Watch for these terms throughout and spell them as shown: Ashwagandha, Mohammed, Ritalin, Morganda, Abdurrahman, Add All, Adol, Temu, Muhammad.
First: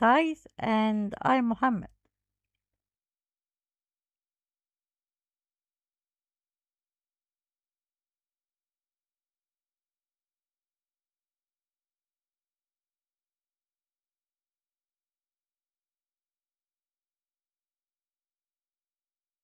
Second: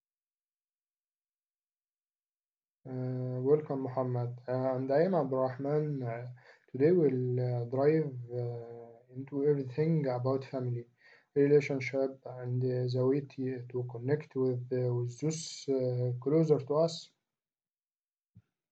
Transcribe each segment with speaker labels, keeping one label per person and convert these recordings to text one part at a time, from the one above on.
Speaker 1: ties. And I'm Mohammed.
Speaker 2: Welcome, Muhammad. And I am Abdurrahman. Today we'll drive into everything about family, relationship, and the way to connect with those closer to us.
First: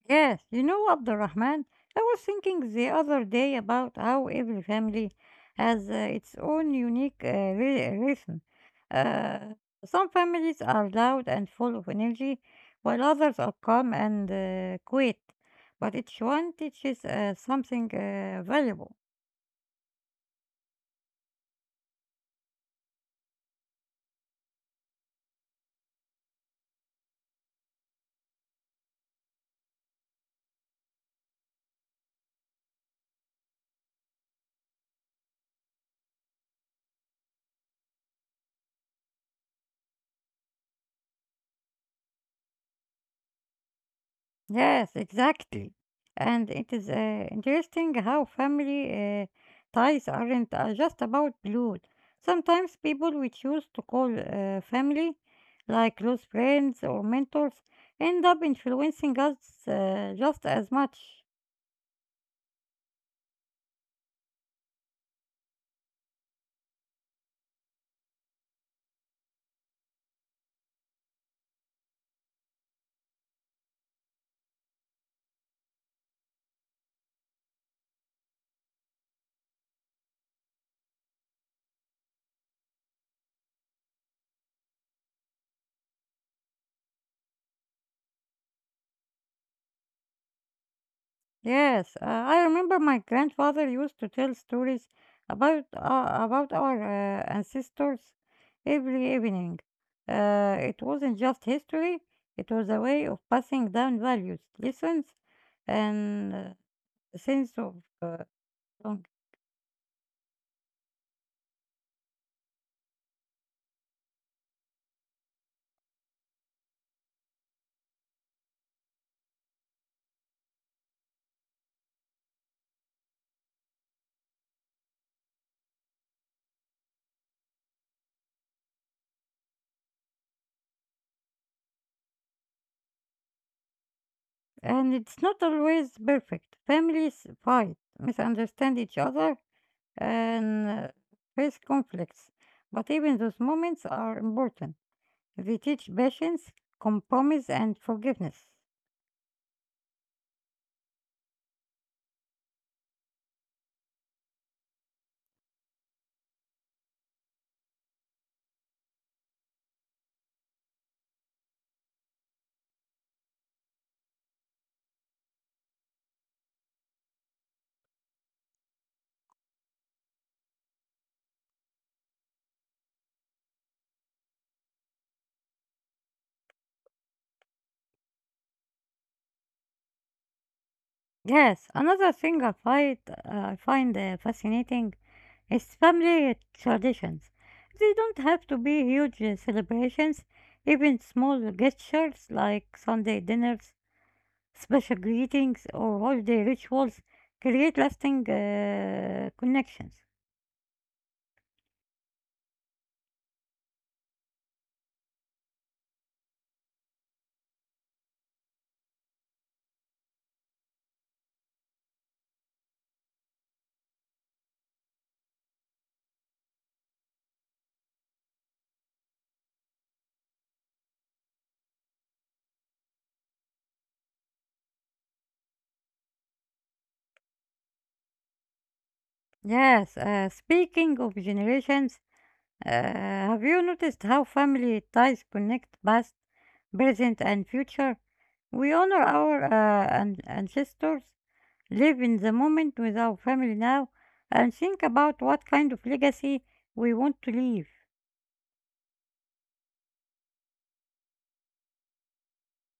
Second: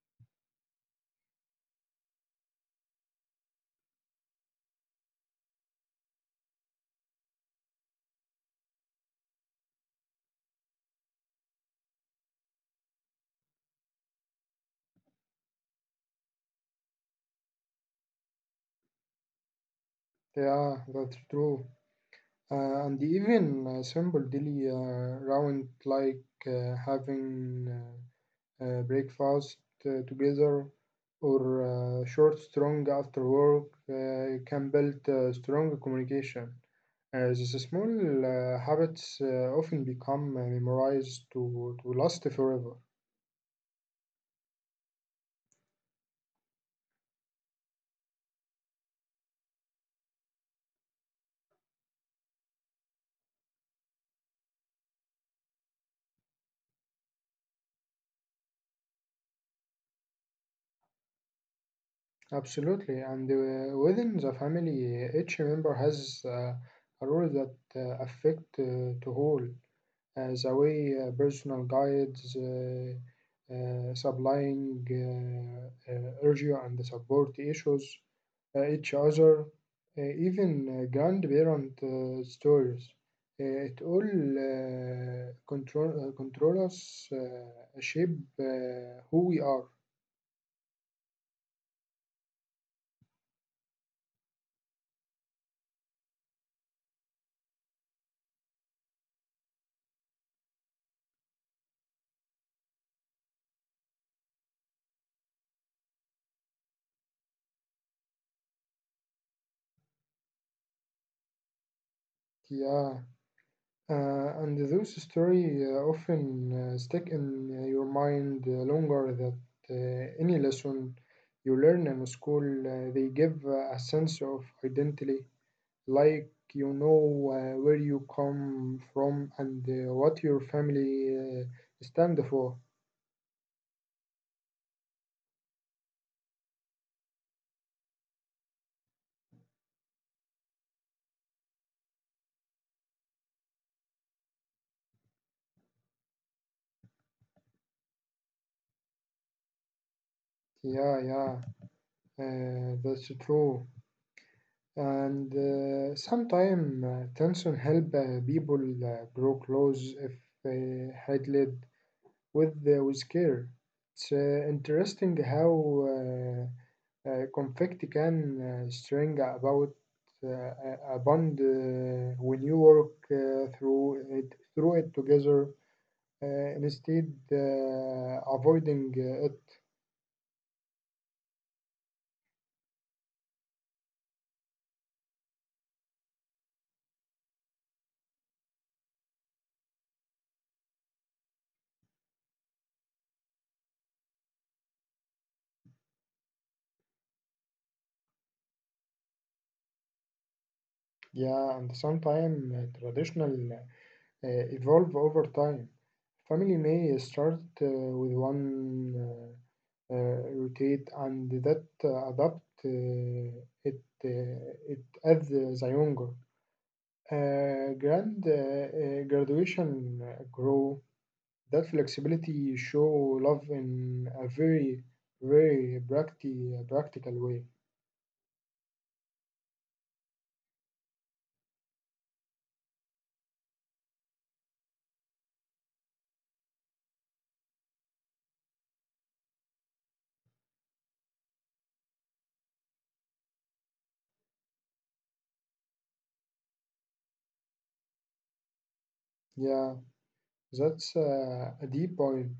Speaker 1: Yes, you know, Abdurrahman, I was thinking the other day about how every family has its own unique rhythm. Uh, some families are loud and full of energy, while others are calm and quiet. But each one teaches something valuable.
Speaker 2: Yeah, that's true. And even simple daily round like having breakfast together, or short strong after work can build strong communication. These small habits often become memorized to last forever.
Speaker 1: Yes, exactly. And it is interesting how family ties aren't just about blood. Sometimes people we choose to call family, like close friends or mentors, end up influencing us just as much.
Speaker 2: Absolutely, and within the family, each member has a role that affect the whole. The way personal guides, supplying urgent and support issues, each other, even grandparent stories. It all control us, shape who we are.
Speaker 1: Yes, I remember my grandfather used to tell stories about our ancestors every evening. It wasn't just history; it was a way of passing down values, lessons, and a sense of uh, belonging.
Speaker 2: Yeah, and those stories often stick in your mind longer than any lesson you learn in school. They give a sense of identity like you know where you come from and what your family stand for.
Speaker 1: And it's not always perfect. Families fight, misunderstand each other, and face conflicts. But even those moments are important. They teach patience, compromise, and forgiveness.
Speaker 2: Yeah, that's true. And sometimes tension help people grow close if handled with, with care. It's interesting how conflict can string about uh, a bond when you work through it together. Instead avoiding it.
Speaker 1: Yes, another thing I find fascinating is family traditions. They don't have to be huge celebrations, even small gestures like Sunday dinners, special greetings, or holiday rituals create lasting connections.
Speaker 2: Yeah, and sometimes traditional evolve over time. Family may start with one rotate and that adapt it it as the younger. Grand graduation grow that flexibility show love in a very practical way.
Speaker 1: Yes, speaking of generations, have you noticed how family ties connect past, present, and future? We honor our ancestors, live in the moment with our family now, and think about what kind of legacy we want to leave.
Speaker 2: Yeah, that's a deep point.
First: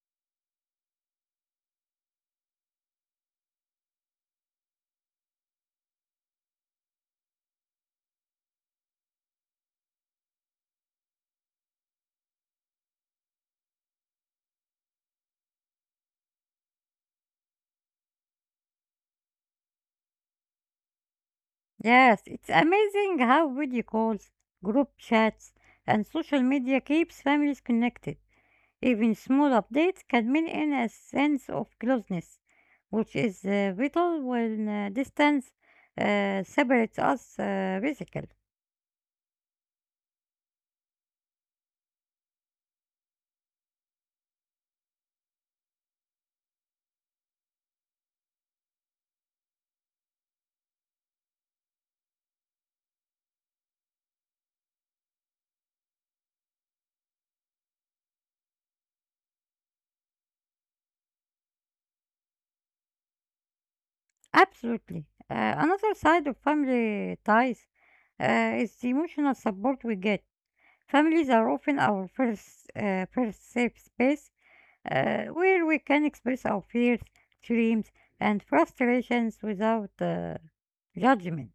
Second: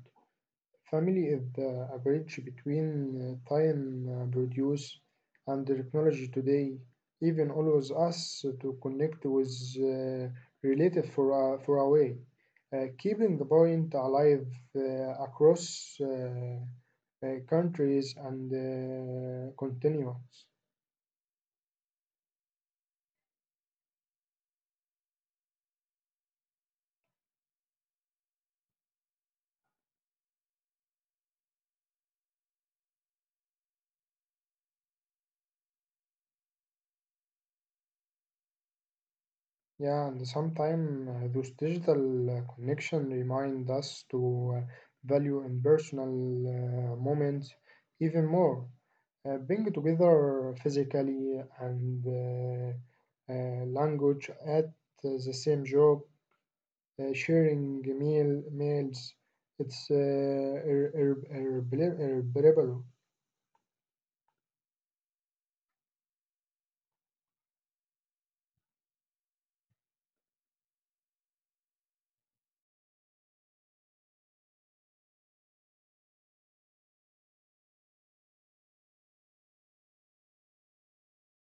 Speaker 2: Family is a bridge between time produce and the technology today. Even allows us to connect with uh, relative for, for a way. Keeping the point alive across countries and continents.
Speaker 1: Yes, it's amazing how video calls, group chats, and social media keeps families connected. Even small updates can mean in a sense of closeness, which is vital when distance separates us physically.
Speaker 2: Yeah, and sometimes those digital connection remind us to value in personal moments even more. Being together physically and language at the same job, sharing meals, it's irreparable.
Speaker 1: Absolutely. Another side of family ties is the emotional support we get. Families are often our first safe space where we can express our fears, dreams, and frustrations without judgment.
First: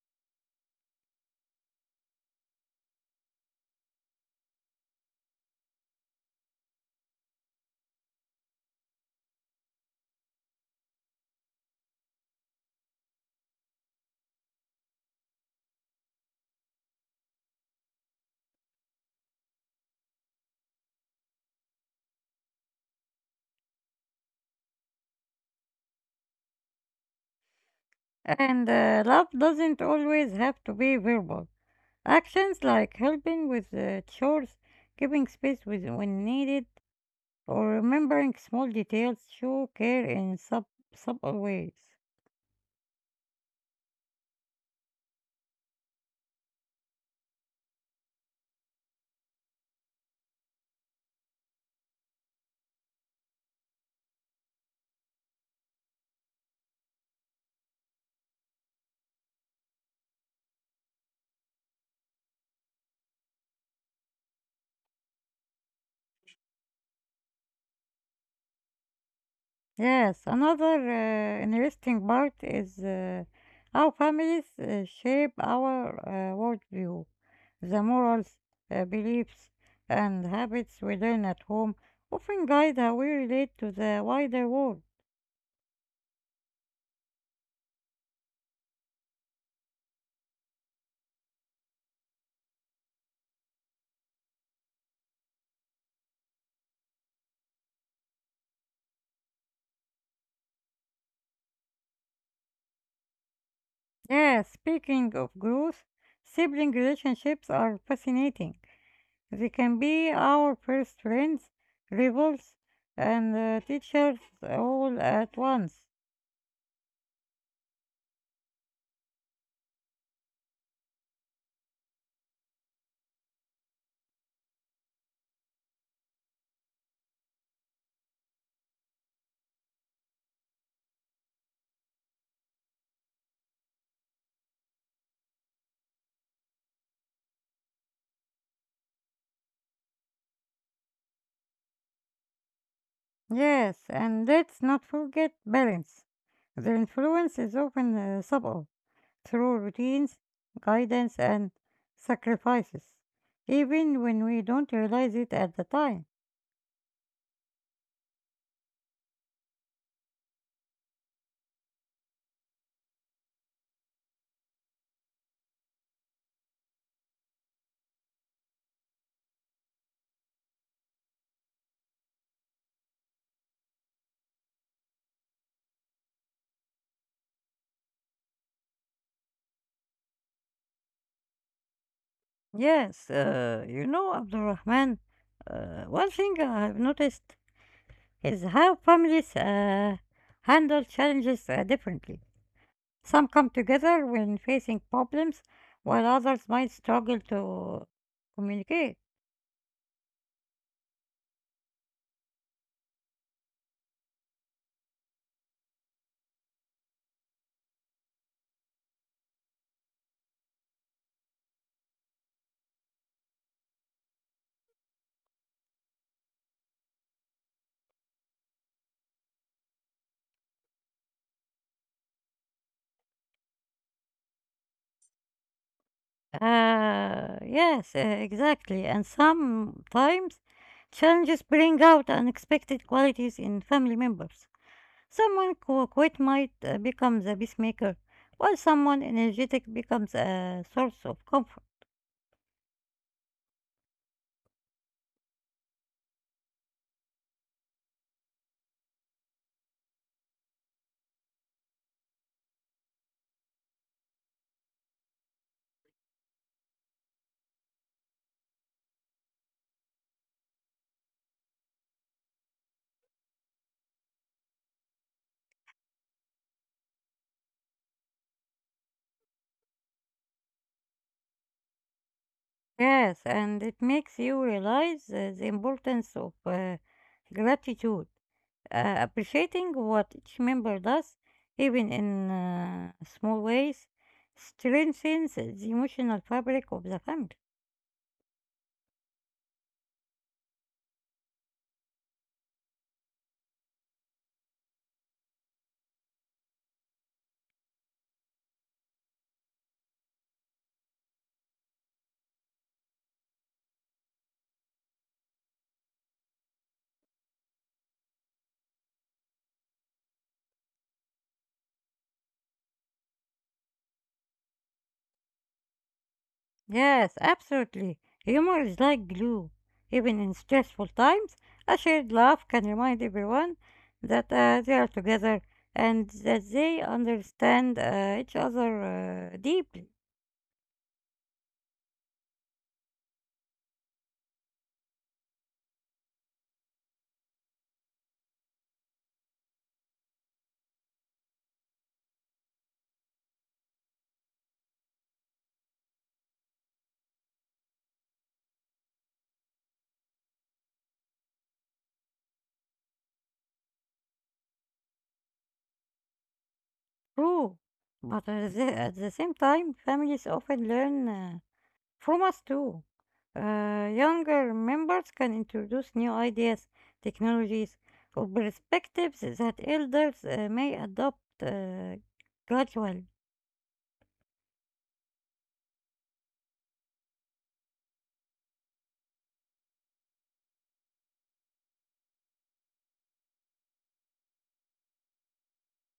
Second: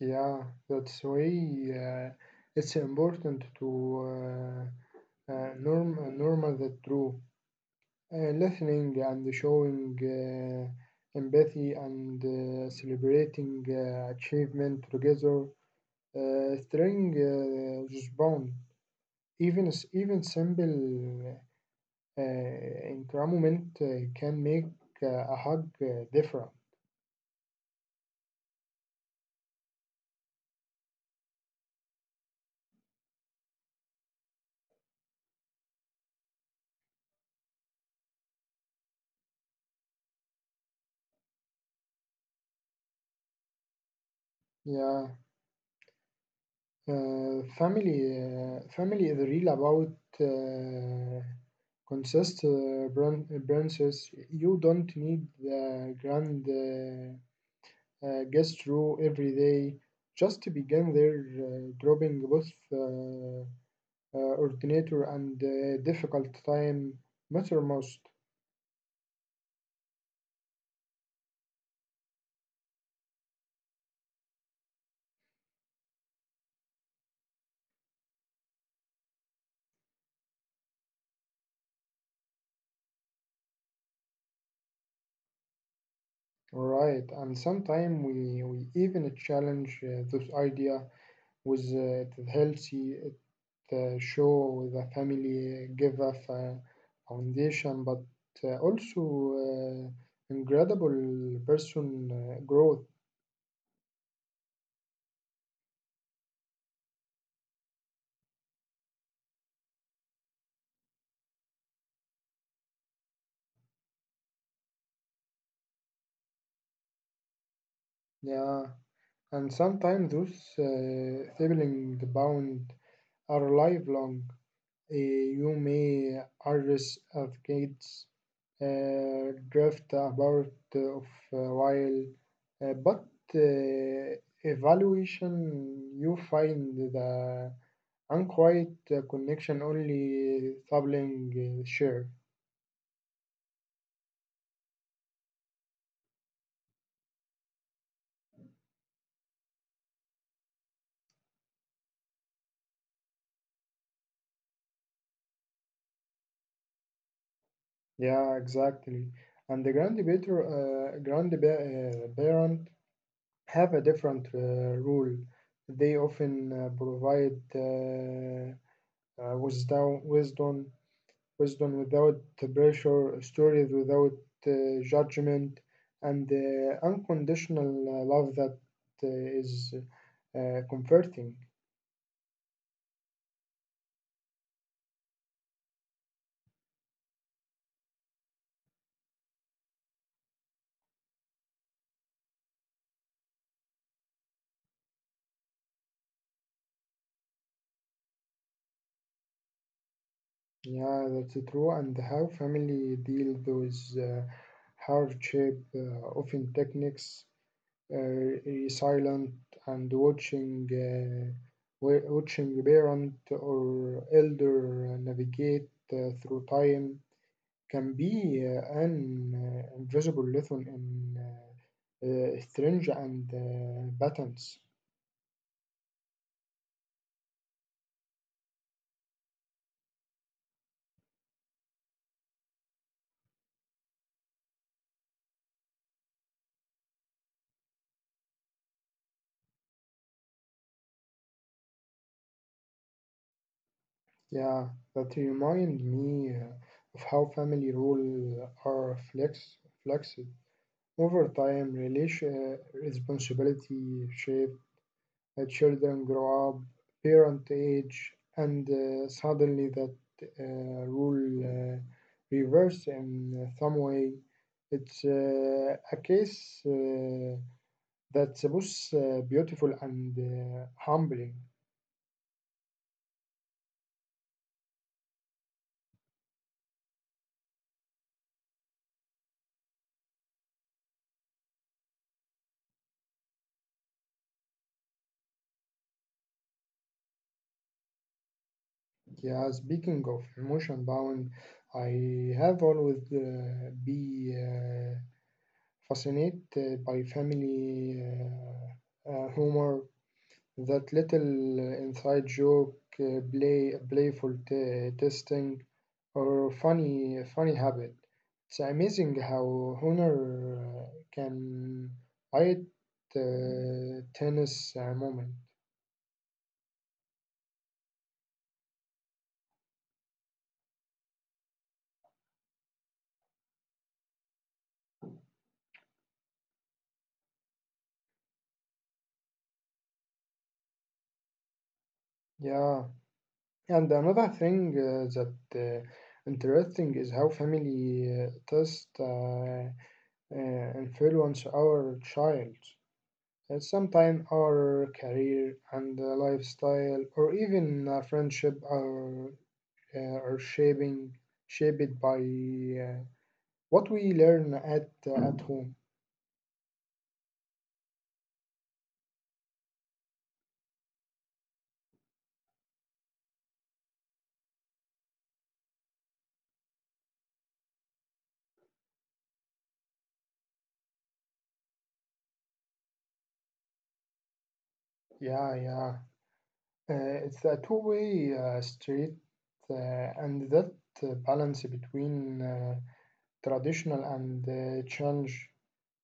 Speaker 2: Yeah, that's why it's important to uh, normal that true. uh, Listening and showing empathy and celebrating achievement together, strengthening this bond. Even simple encouragement can make a hug different.
Speaker 1: And love doesn't always have to be verbal. Actions like helping with the chores, giving space with, when needed, or remembering small details show care in subtle ways.
Speaker 2: Yeah, family is real about. Consist branches. You don't need the grand. Gets through every day just to begin their dropping both uh, ordinator and difficult time mattermost.
Speaker 1: Yes, another interesting part is how families shape our worldview. The morals, beliefs, and habits we learn at home often guide how we relate to the wider world.
Speaker 2: Right, and sometimes we even challenge this idea with the healthy it, show the family give a foundation, but also incredible person growth.
Speaker 1: Yes, speaking of growth, sibling relationships are fascinating. They can be our first friends, rivals, and teachers all at once.
Speaker 2: Yeah. And sometimes those sibling bound are lifelong. You may argue of kids drift about of a while, but uh, evaluation you find the unquiet connection only sibling share.
Speaker 1: Yes, and let's not forget parents. Their influence is often subtle through routines, guidance, and sacrifices, even when we don't realize it at the time.
Speaker 2: Yeah, exactly. And the grandparent have a different rule. They often provide uh, wisdom, wisdom, wisdom without pressure, stories without judgment, and unconditional love that is comforting.
Speaker 1: Yes, you know, Abdulrahman, one thing I've noticed is how families handle challenges differently. Some come together when facing problems, while others might struggle to communicate.
Speaker 2: Yeah, that's true. And how family deal with hardship, often techniques uh, silent and watching watching parent or elder navigate through time can be an invisible lesson in strange and patterns.
Speaker 1: Yes, exactly. And sometimes challenges bring out unexpected qualities in family members. Someone who quit might become the peacemaker, while someone energetic becomes a source of comfort.
Speaker 2: Yeah, that remind me of how family rules are flexed over time. Relation responsibility shape children grow up, parent age, and suddenly that uh, rule reverse in some way. It's a case that's both beautiful and humbling.
Speaker 1: Yes, and it makes you realize the importance of gratitude. Appreciating what each member does, even in small ways, strengthens the emotional fabric of the family.
Speaker 2: Yeah, speaking of emotion bound, I have always be fascinated by family humor. That little inside joke, playful testing, or funny habit. It's amazing how honor can light tennis moment.
Speaker 1: Yes, absolutely. Humor is like glue. Even in stressful times, a shared laugh can remind everyone that they are together and that they understand each other deeply.
Speaker 2: Yeah, and another thing that interesting is how family test influence our child. And sometimes our career and lifestyle, or even friendship, are shaping shaped by what we learn at, at home.
Speaker 1: True. But at at the same time, families often learn. From us too. Younger members can introduce new ideas, technologies, or perspectives that elders may adopt gradually.
Speaker 2: Yeah. It's a two-way street, and that balance between traditional and change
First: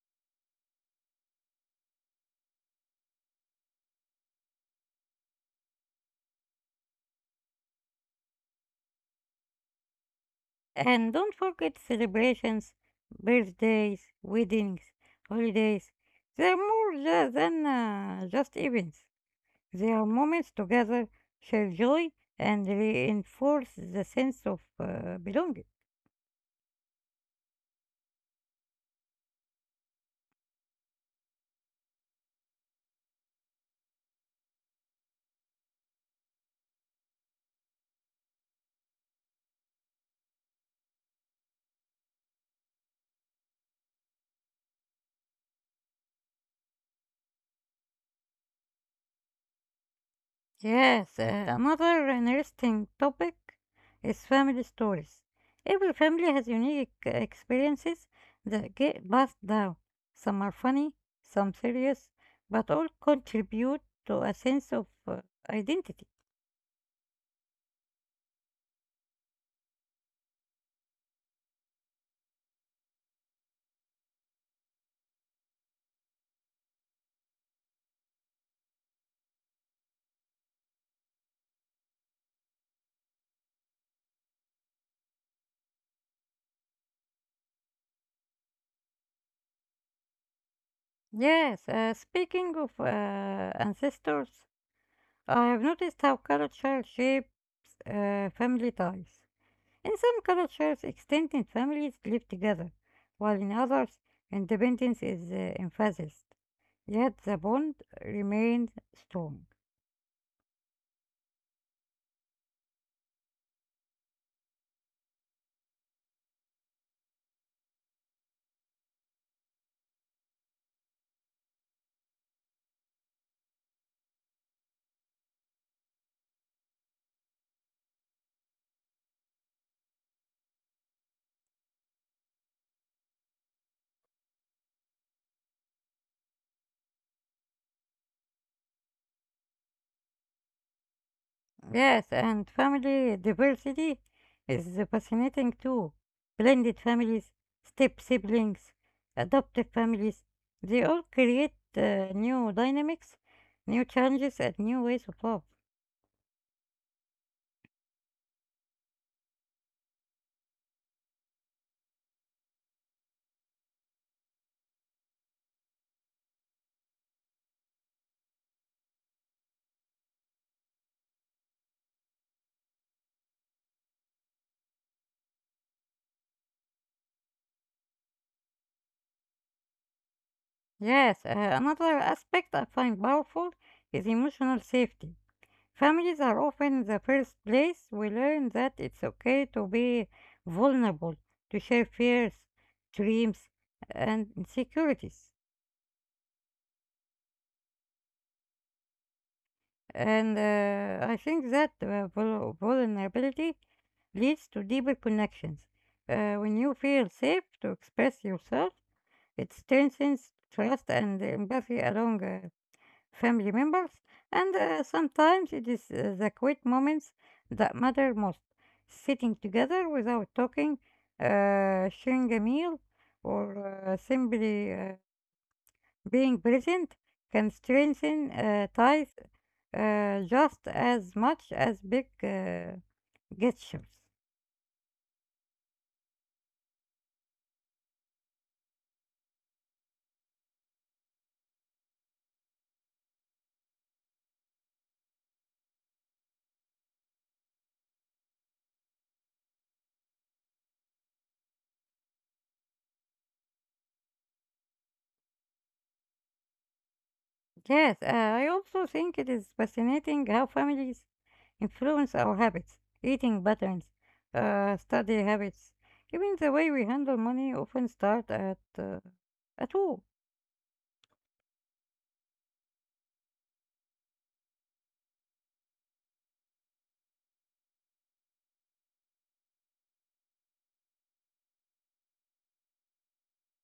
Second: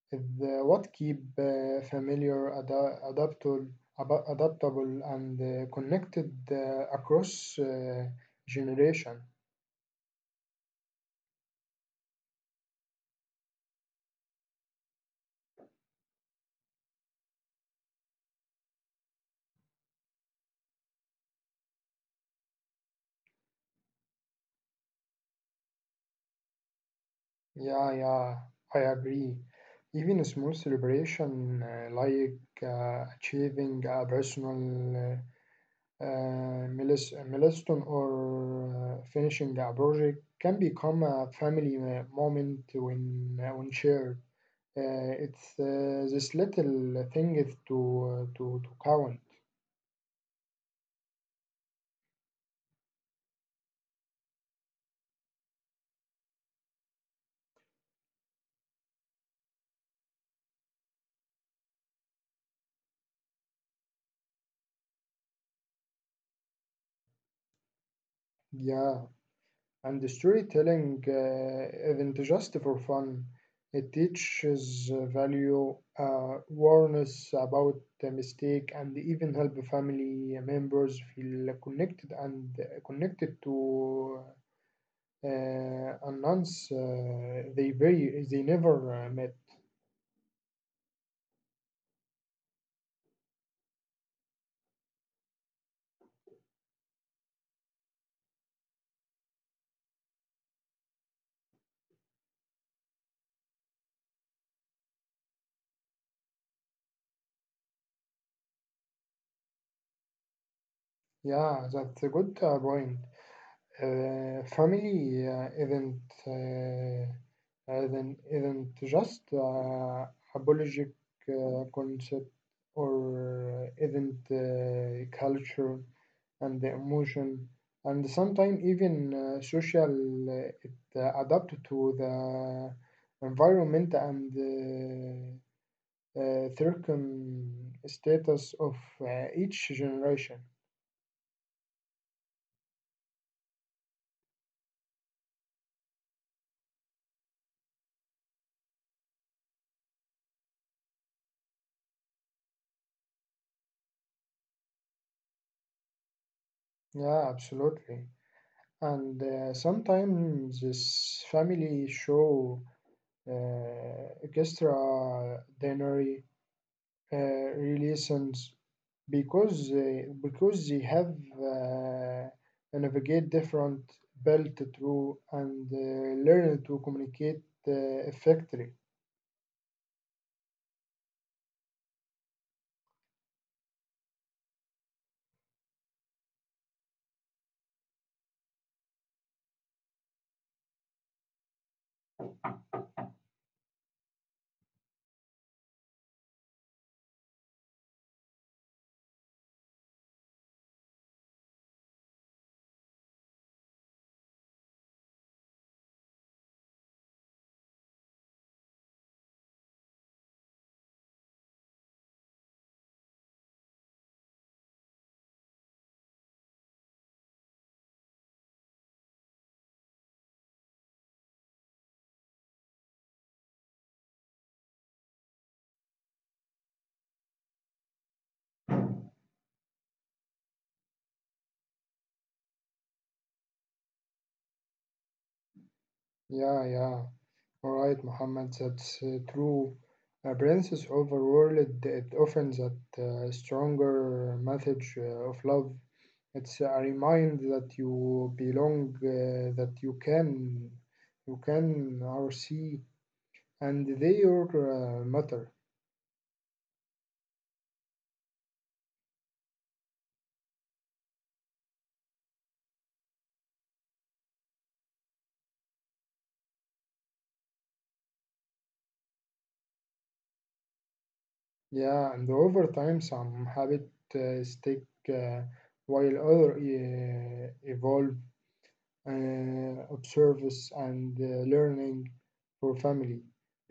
Speaker 2: the what keep adaptable, adaptable, and connected across generation.
Speaker 1: And don't forget celebrations, birthdays, weddings, holidays. They're more than just events. They are moments together, share joy, and reinforce the sense of belonging.
Speaker 2: Yeah, yeah, I agree. Even a small celebration like achieving a personal milestone or finishing a project can become a family moment when, when shared. It's this little thing is to to count.
Speaker 1: Yes, another interesting topic is family stories. Every family has unique experiences that get passed down. Some are funny, some serious, but all contribute to a sense of identity.
Speaker 2: Yeah, and the storytelling isn't just for fun. It teaches value, awareness about the mistake, and even help family members feel connected and connected to announce they never met.
Speaker 1: Yes, speaking of ancestors, I have noticed how culture shapes family ties. In some cultures, extended families live together, while in others, independence is emphasized. Yet the bond remains strong.
Speaker 2: Yeah, that's a good point. Uh, family uh, isn't uh, isn't isn't just a biologic concept or isn't culture and the emotion and sometimes even social it adapt to the environment and circum status of each generation.
Speaker 1: Yes, and family diversity is fascinating too. Blended families, step siblings, adoptive families, they all create new dynamics, new challenges, and new ways of love.
Speaker 2: Yeah, absolutely. And sometimes this family show extraordinary uh, relations because they have navigate different belt through and learn to communicate uh, effectively.
Speaker 1: Yes, another aspect I find powerful is emotional safety. Families are often the first place we learn that it's okay to be vulnerable, to share fears, dreams, and insecurities. And I think that vulnerability leads to deeper connections. When you feel safe to express yourself, it strengthens trust and empathy along family members, and sometimes it is the quiet moments that matter most. Sitting together without talking, sharing a meal, or simply being present can strengthen ties just as much as big gestures.
Speaker 2: Yeah, yeah. All right, Muhammad, that's true. Appearances, princess overworld, it often that stronger message of love. It's a reminder that you belong, that you can or see, and they are matter.
Speaker 1: Yes, I also think it is fascinating how families influence our habits, eating patterns, study habits. Even the way we handle money often start at home.
Speaker 2: Yeah, and over time, some habit stick while other evolve. Of service and learning for family.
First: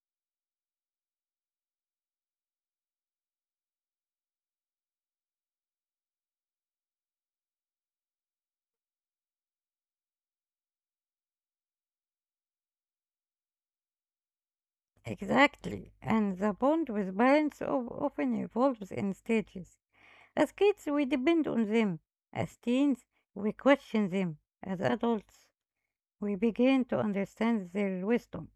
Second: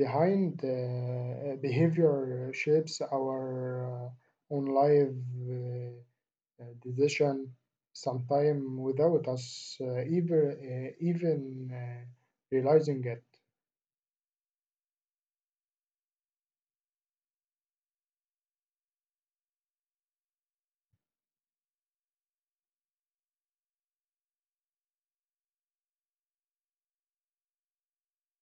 Speaker 2: Behind behavior shapes our own life uh, decision, sometimes without us even realizing it.
Speaker 1: Exactly, and the bond with parents often evolves in stages. As kids, we depend on them. As teens, we question them. As adults, we begin to understand their wisdom.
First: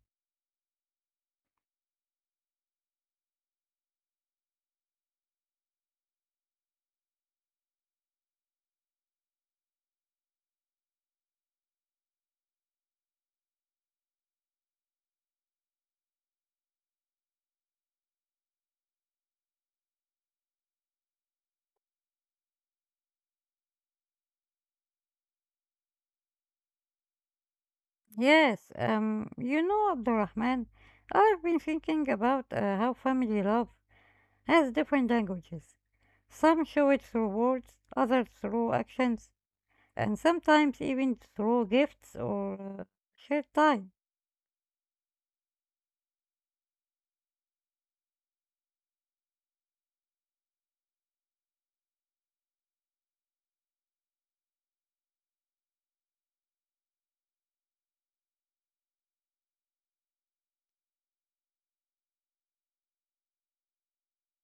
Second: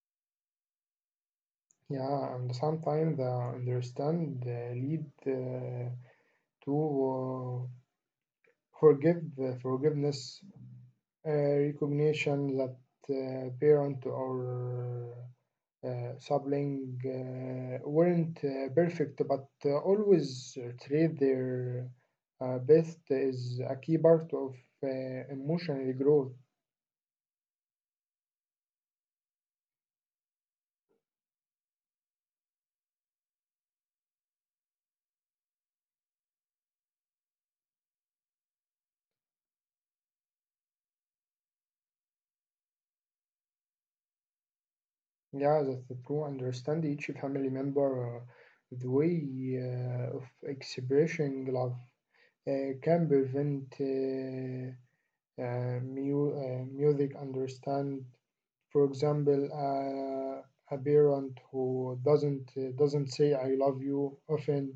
Speaker 2: Yeah, and sometimes the understand lead to forgiveness, recognition that parent or Sapling weren't perfect, but always treat their best is a key part of uh, emotional growth.
Speaker 1: Yes, you know, Abdurrahman, I've been thinking about how family love has different languages. Some show it through words, others through actions, and sometimes even through gifts or shared time.
Speaker 2: Yeah, that's the true. Understand each family member, the way of expressing love can prevent music understand for example a parent who doesn't say I love you often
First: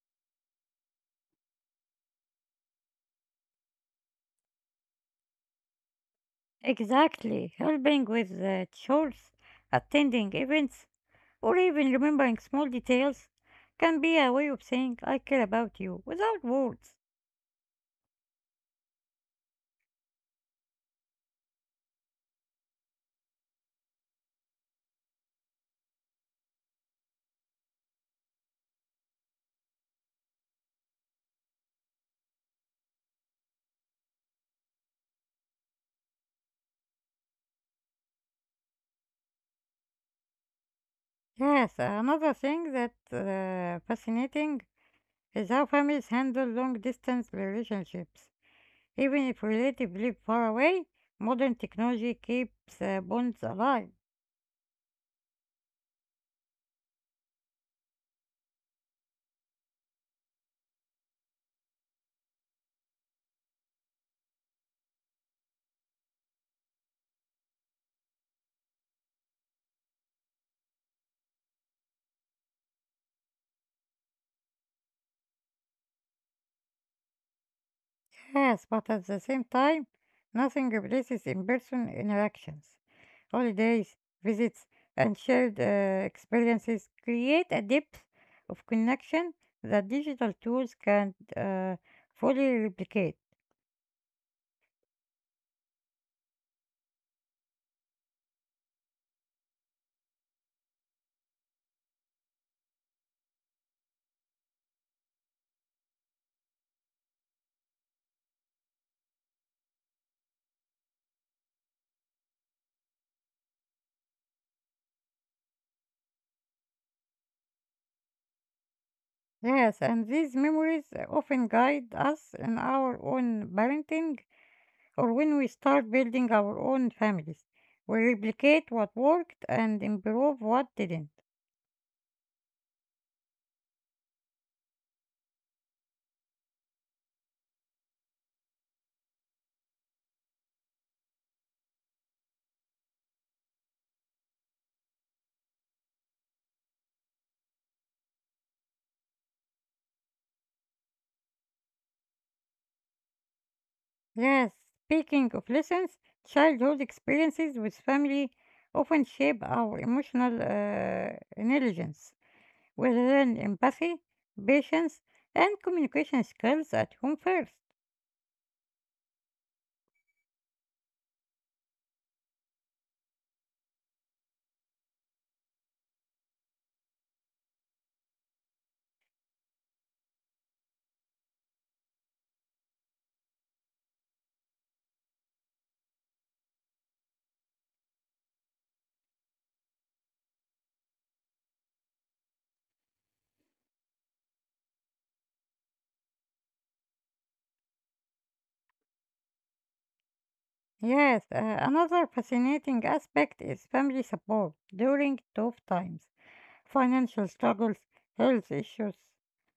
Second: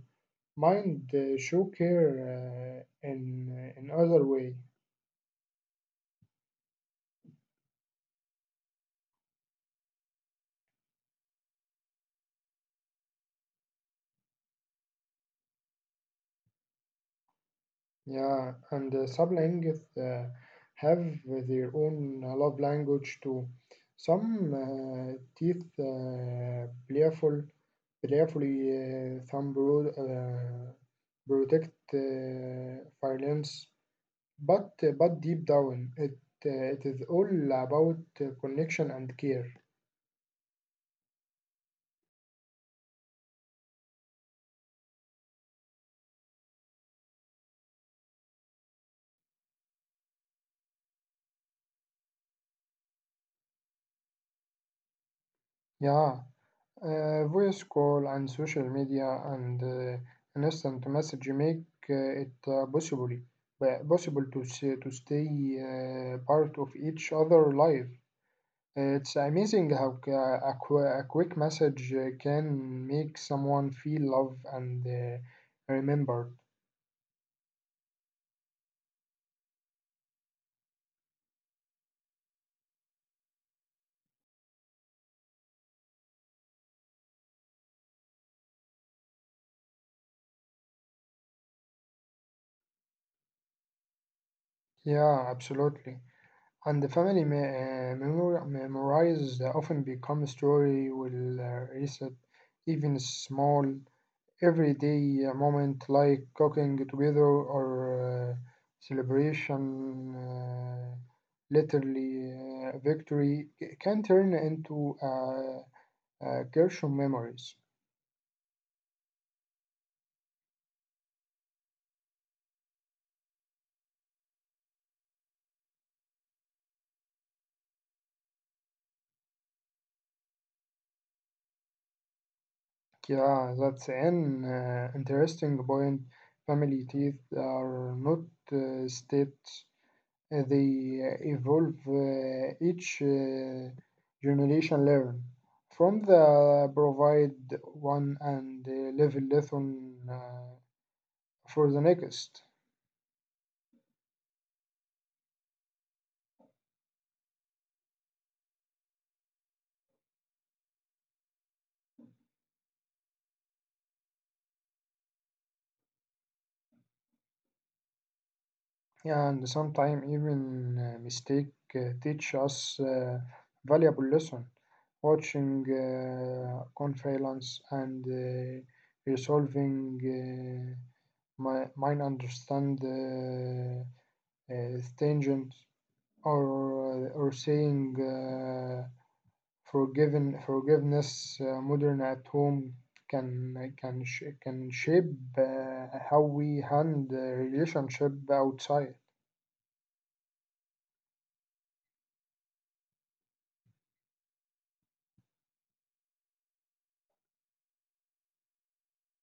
Speaker 2: mind show care in other way.
Speaker 1: Exactly, helping with the chores, attending events, or even remembering small details can be a way of saying I care about you without words.
Speaker 2: Yeah, and sublanguage have their own love language too. Some teeth playful playfully protect violence. But, deep down, it it is all about connection and care.
Speaker 1: Yes, another thing that fascinating is how families handle long distance relationships. Even if relatives live far away, modern technology keeps bonds alive.
Speaker 2: Yeah, voice call and social media and an instant message make it possible to to stay part of each other life. It's amazing how a quick message can make someone feel loved and remembered.
Speaker 1: Yes, but at the same time, nothing replaces in person interactions. Holidays, visits, and shared experiences create a depth of connection that digital tools can't fully replicate.
Speaker 2: Yeah, absolutely. And the family memories often become story will reset. Even small everyday moment like cooking together or uh, celebration uh, literally can turn into Gershom memories.
Speaker 1: Yes, and these memories often guide us in our own parenting or when we start building our own families. We replicate what worked and improve what didn't.
Speaker 2: Yeah, that's an interesting point. Family teeth are not states, they evolve. Each generation learn from the provide one and level lesson for the next.
Speaker 1: Yes, speaking of lessons, childhood experiences with family often shape our emotional intelligence. We learn empathy, patience, and communication skills at home first.
Speaker 2: And sometimes even mistake teach us valuable lesson watching conference and resolving uh, my mind understand tangent or saying forgiveness modern at home can shape how we handle relationship outside.
Speaker 1: Yes, another fascinating aspect is family support during tough times, financial struggles, health issues,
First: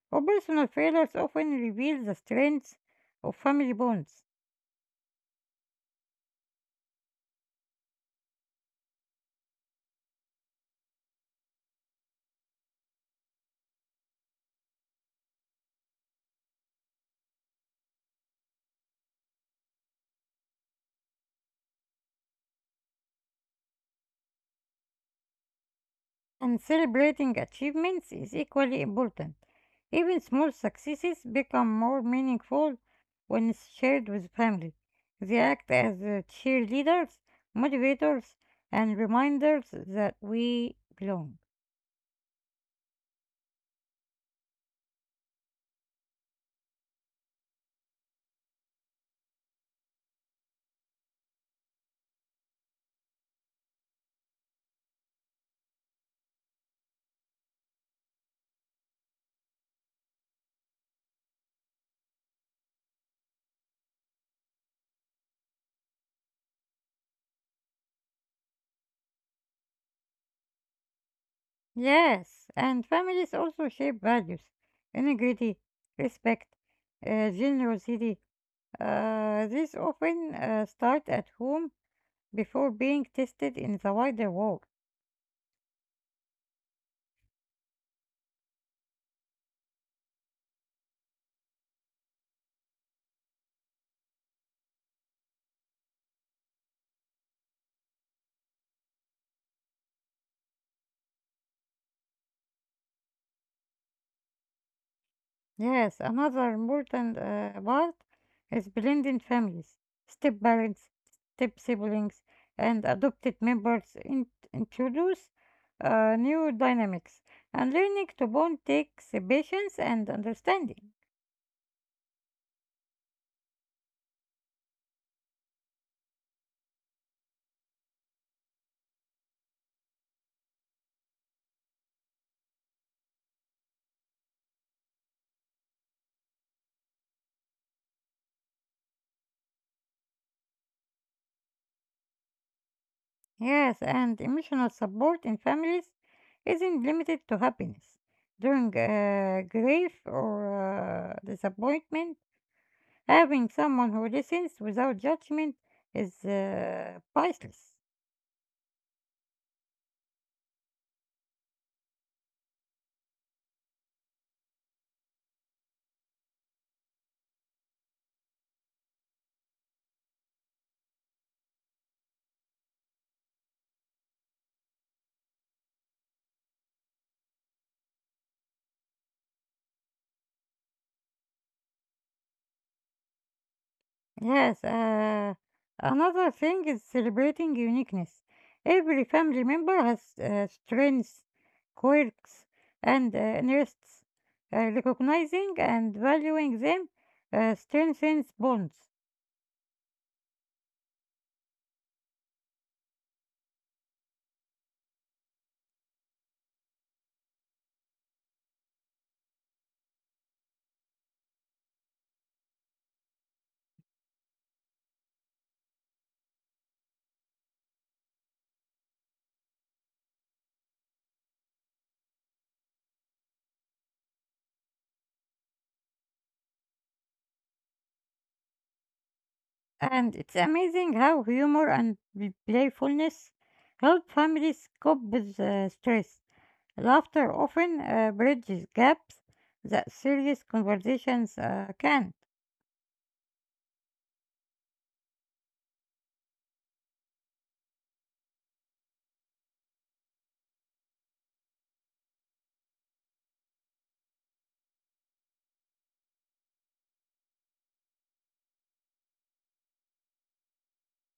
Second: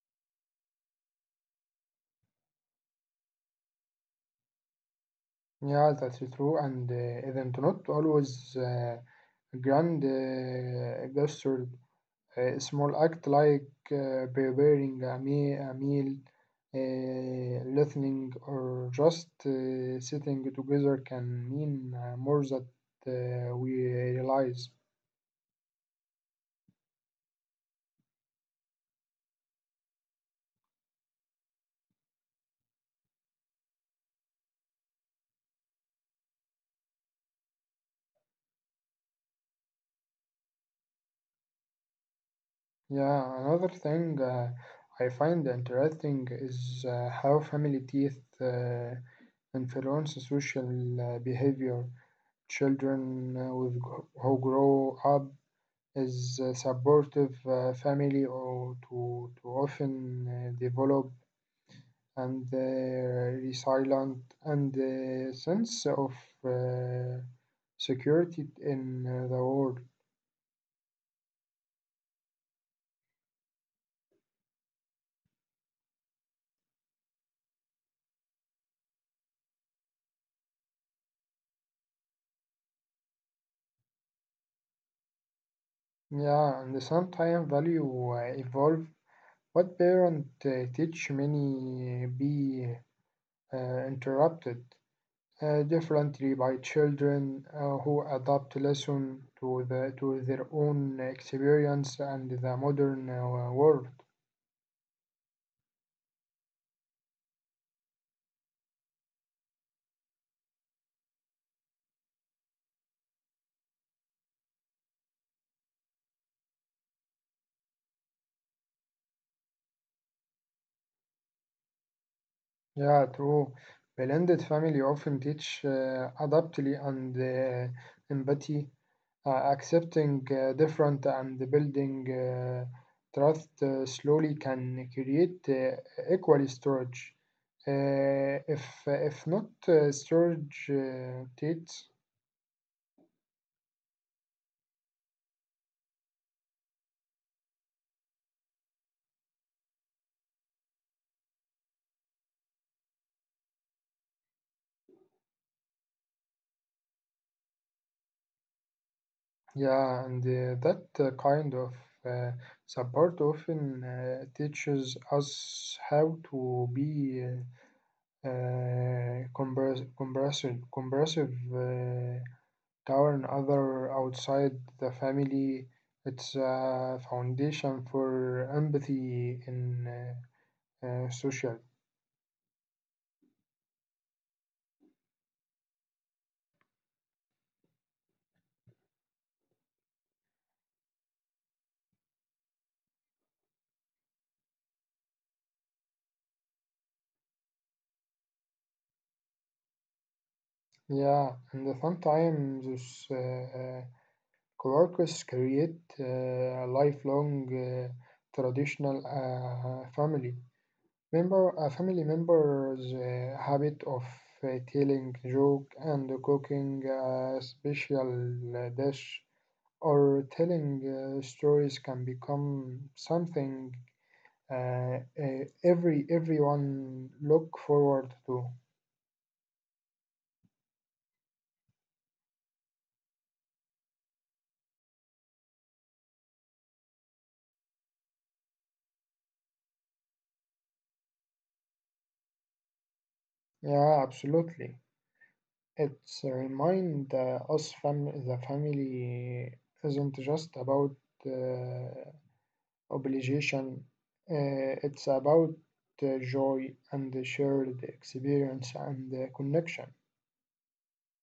Speaker 1: or personal failures often reveal the strengths of family bonds.
Speaker 2: Yeah, that's true. And isn't not always grand gesture. A small act like a meal, listening, or just sitting together can mean more than we realize.
Speaker 1: And celebrating achievements is equally important. Even small successes become more meaningful when shared with family. They act as cheerleaders, motivators, and reminders that we belong.
Speaker 2: Yeah, another thing I find interesting is how family teeth influence social behavior. Children who grow up is supportive family or, to often develop and resilient and sense of uh, security in the world.
Speaker 1: Yes, and families also shape values integrity, respect, generosity. These often start at home before being tested in the wider world.
Speaker 2: Yeah, and sometimes value evolve. What parent teach many be interrupted differently by children who adapt lesson to the, to their own experience and the modern world.
Speaker 1: Yes, another important part is blending families, step parents, step siblings, and adopted members introduce new dynamics, and learning to bond takes patience and understanding.
Speaker 2: Yeah, true. Blended family often teach adaptability and uh, empathy, accepting different and building trust slowly can create equal storage. If if not storage dates,
Speaker 1: Yes, and emotional support in families isn't limited to happiness. During grief or disappointment, having someone who listens without judgment is priceless.
Speaker 2: yeah, and that kind of uh, support often teaches us how to be compressive, compressive tower and other outside the family. It's a foundation for empathy in social.
Speaker 1: Yes, another thing is celebrating uniqueness. Every family member has strengths, quirks, and interests. Recognizing and valuing them strengthens bonds.
Speaker 2: Yeah, and sometimes those coworkers create a lifelong traditional family. Member, a family member's habit of telling joke and cooking a special dish or telling stories can become something everyone look forward to.
Speaker 1: And it's amazing how humor and playfulness help families cope with stress. Laughter often bridges gaps that serious conversations can.
Speaker 2: Yeah, absolutely. It's a remind us fam the family isn't just about uh, obligation. It's about joy and the shared experience and the connection.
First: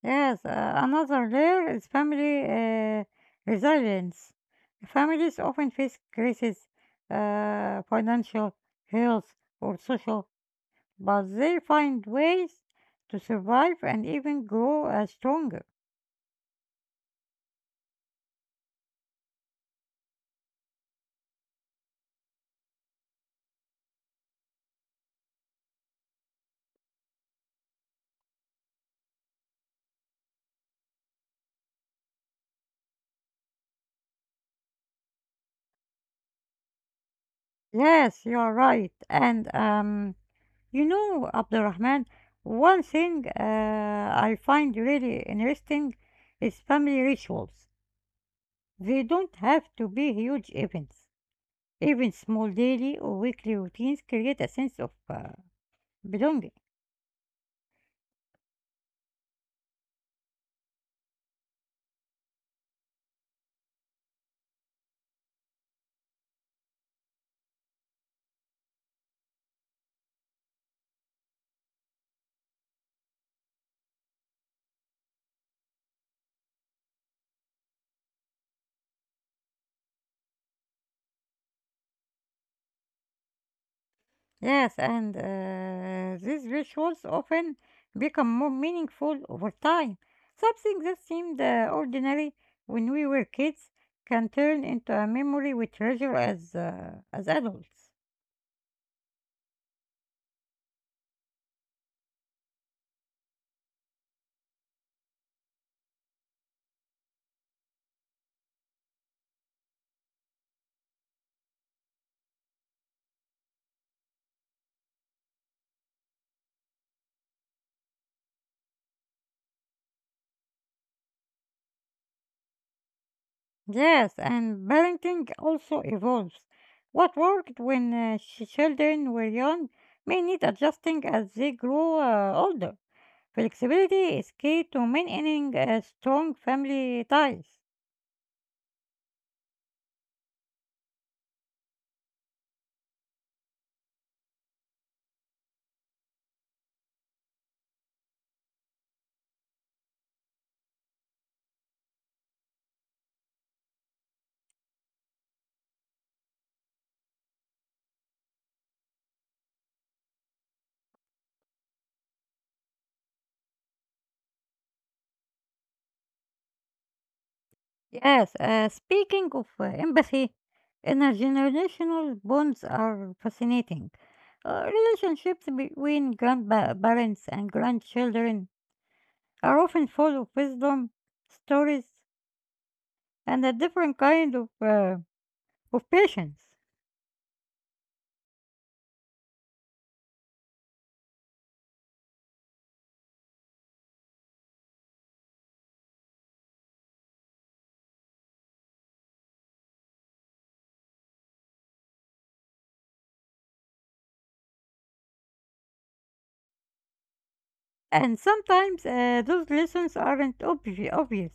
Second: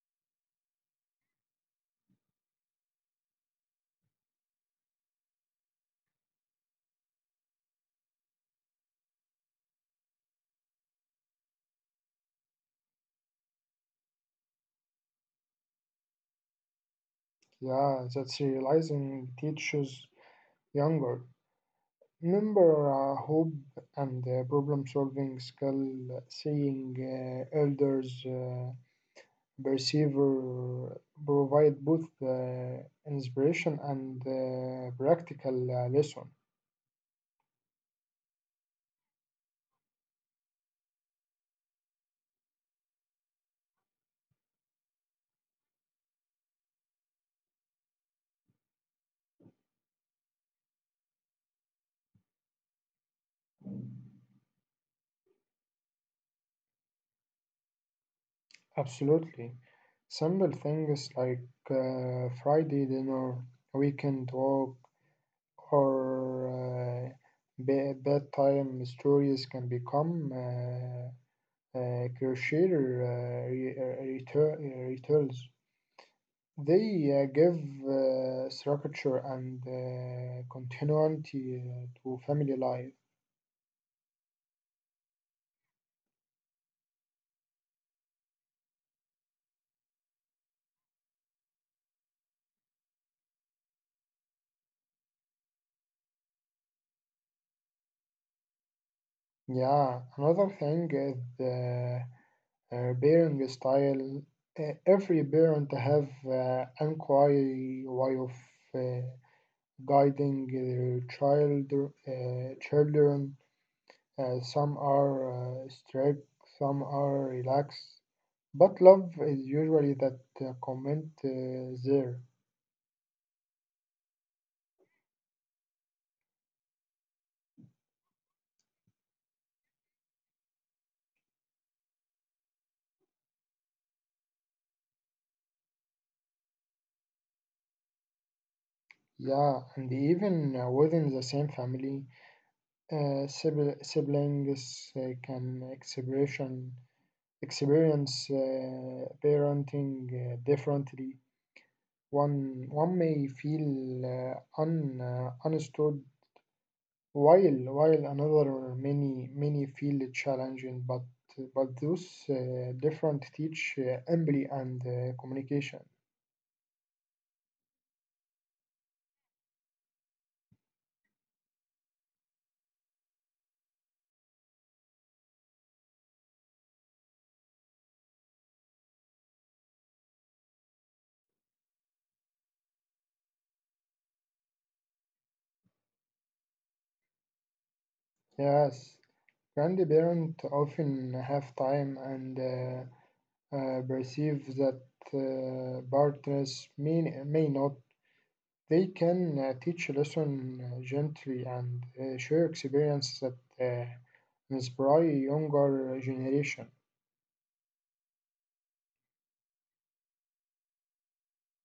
Speaker 1: Yes, another layer is family resilience. Families often face crises, financial, health, or social, but they find ways to survive and even grow stronger.
Speaker 2: Yeah, that's realizing teaches younger. Remember hope and problem solving skill, seeing elders, perceiver provide both inspiration and practical lesson.
Speaker 1: Yes, you are right. And you know, Abdurrahman, one thing I find really interesting is family rituals. They don't have to be huge events. Even small daily or weekly routines create a sense of belonging.
Speaker 2: Absolutely. Simple things like Friday dinner, weekend walk, or bedtime stories can become crucial rituals. They give structure and continuity to family life.
Speaker 1: Yes, and these rituals often become more meaningful over time. Something that seemed ordinary when we were kids can turn into a memory we treasure as adults.
Speaker 2: Yeah, another thing is the parenting style. Every parent have an way of uh, guiding their child, children. Some are strict, some are relaxed. But love is usually that comment there.
Speaker 1: Yes, and parenting also evolves. What worked when children were young may need adjusting as they grow older. Flexibility is key to maintaining strong family ties.
Speaker 2: Yeah, and even within the same family, siblings can expression experience parenting differently. One may feel understood while while another many feel challenging. But those different teach empathy and communication.
Speaker 1: Yes, speaking of empathy, intergenerational bonds are fascinating. Relationships between grandparents and grandchildren are often full of wisdom, stories, and a different kind of patience.
Speaker 2: Yes, grandparents often have time and perceive that partners may not. They can teach a lesson gently and share experience that uh, inspire younger generation.
Speaker 1: And sometimes those lessons aren't obvious.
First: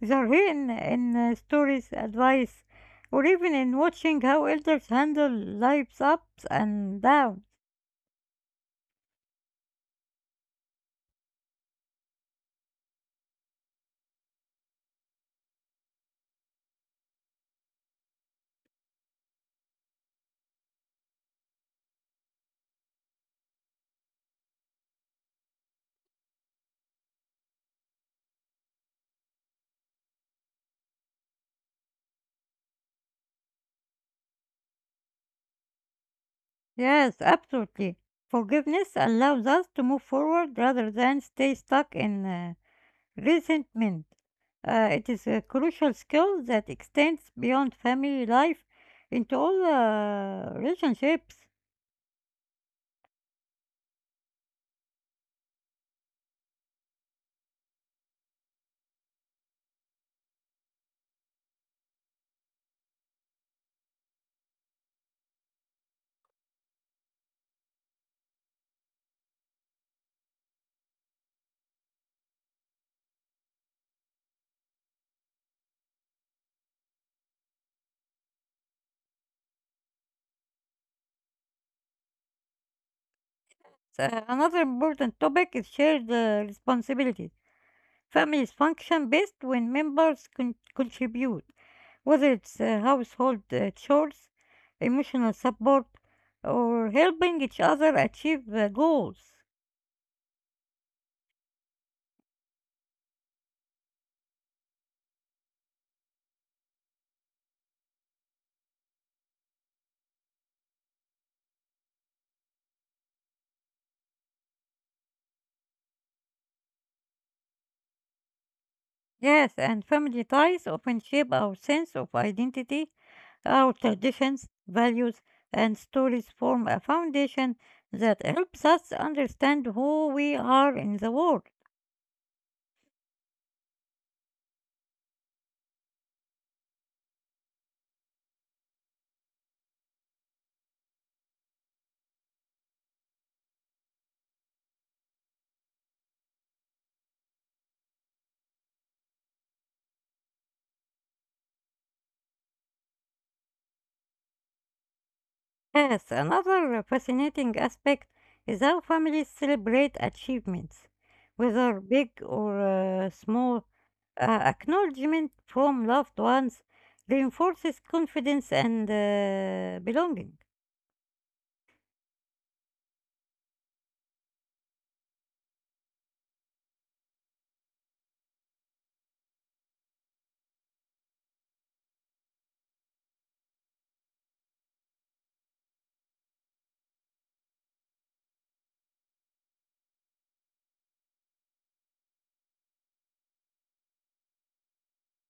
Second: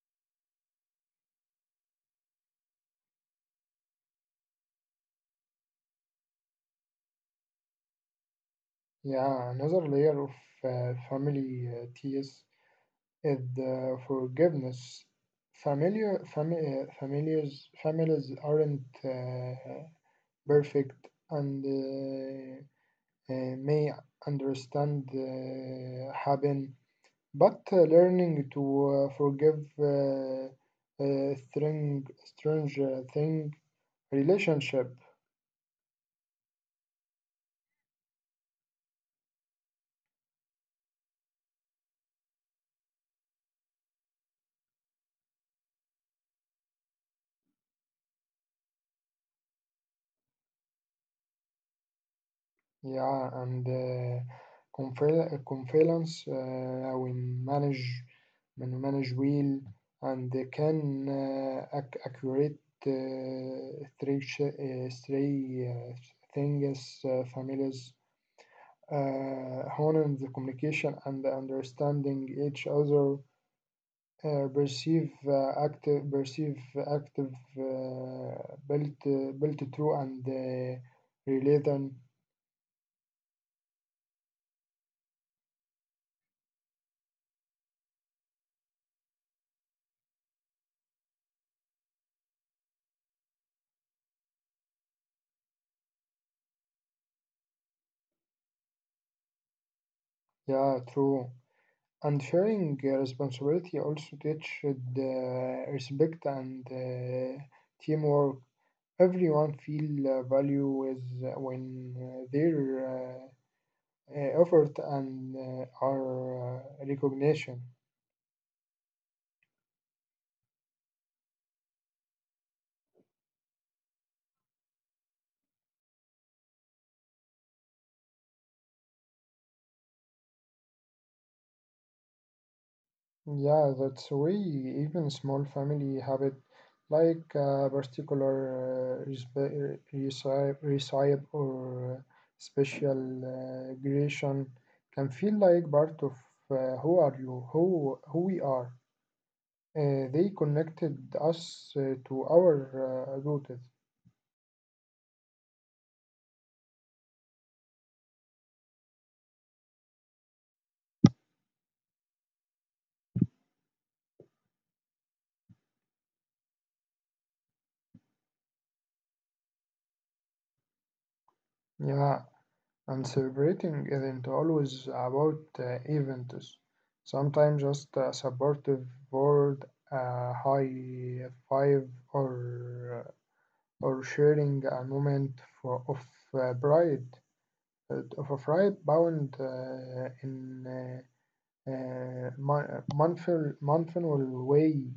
Speaker 1: They're hidden in stories, advice, or even in watching how elders handle life's ups and downs.
Speaker 2: Yeah, another layer of family ties is the forgiveness. Families aren't perfect and may understand happen. But learning to forgive strange thing, relationship,
Speaker 1: Yes, absolutely. Forgiveness allows us to move forward rather than stay stuck in resentment. It is a crucial skill that extends beyond family life into all relationships.
Speaker 2: yeah, and confidence, we manage, manage well, and they can accurate three things, families, honing the communication and understanding each other. Perceive active uh, built built through and relay them.
Speaker 1: Another important topic is shared responsibility. Families function best when members contribute, whether it's household chores, emotional support, or helping each other achieve goals.
Speaker 2: Yeah, true. And sharing responsibility also teach respect and teamwork. Everyone feel value with when their effort and are recognition.
Speaker 1: Yes, and family ties often shape our sense of identity, our traditions, values, and stories form a foundation that helps us understand who we are in the world.
Speaker 2: Yeah, that's way even small family habit like a particular recipe or special creation can feel like part of who are you, who we are. They connected us to our roots.
Speaker 1: Yes, another fascinating aspect is how families celebrate achievements, whether big or small. Uh, acknowledgement from loved ones reinforces confidence and belonging.
Speaker 2: Yeah, and celebrating isn't always about events. Sometimes just a supportive word, a high five, or sharing a moment of pride, of a pride bound in mindful way.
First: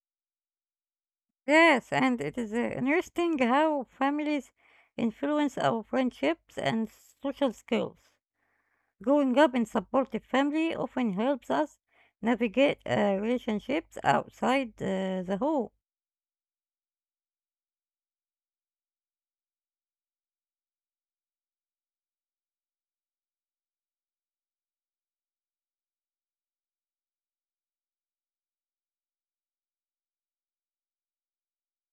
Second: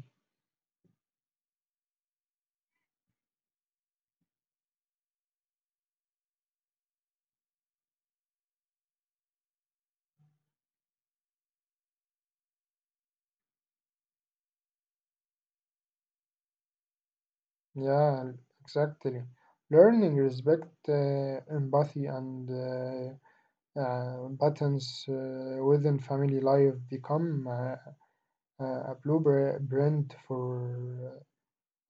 Speaker 1: Yes, and it is interesting how families influence our friendships and social skills. Growing up in supportive family often helps us navigate relationships outside the home.
Speaker 2: Yeah, exactly. Learning respect, empathy, and buttons within family life become a blueprint for uh,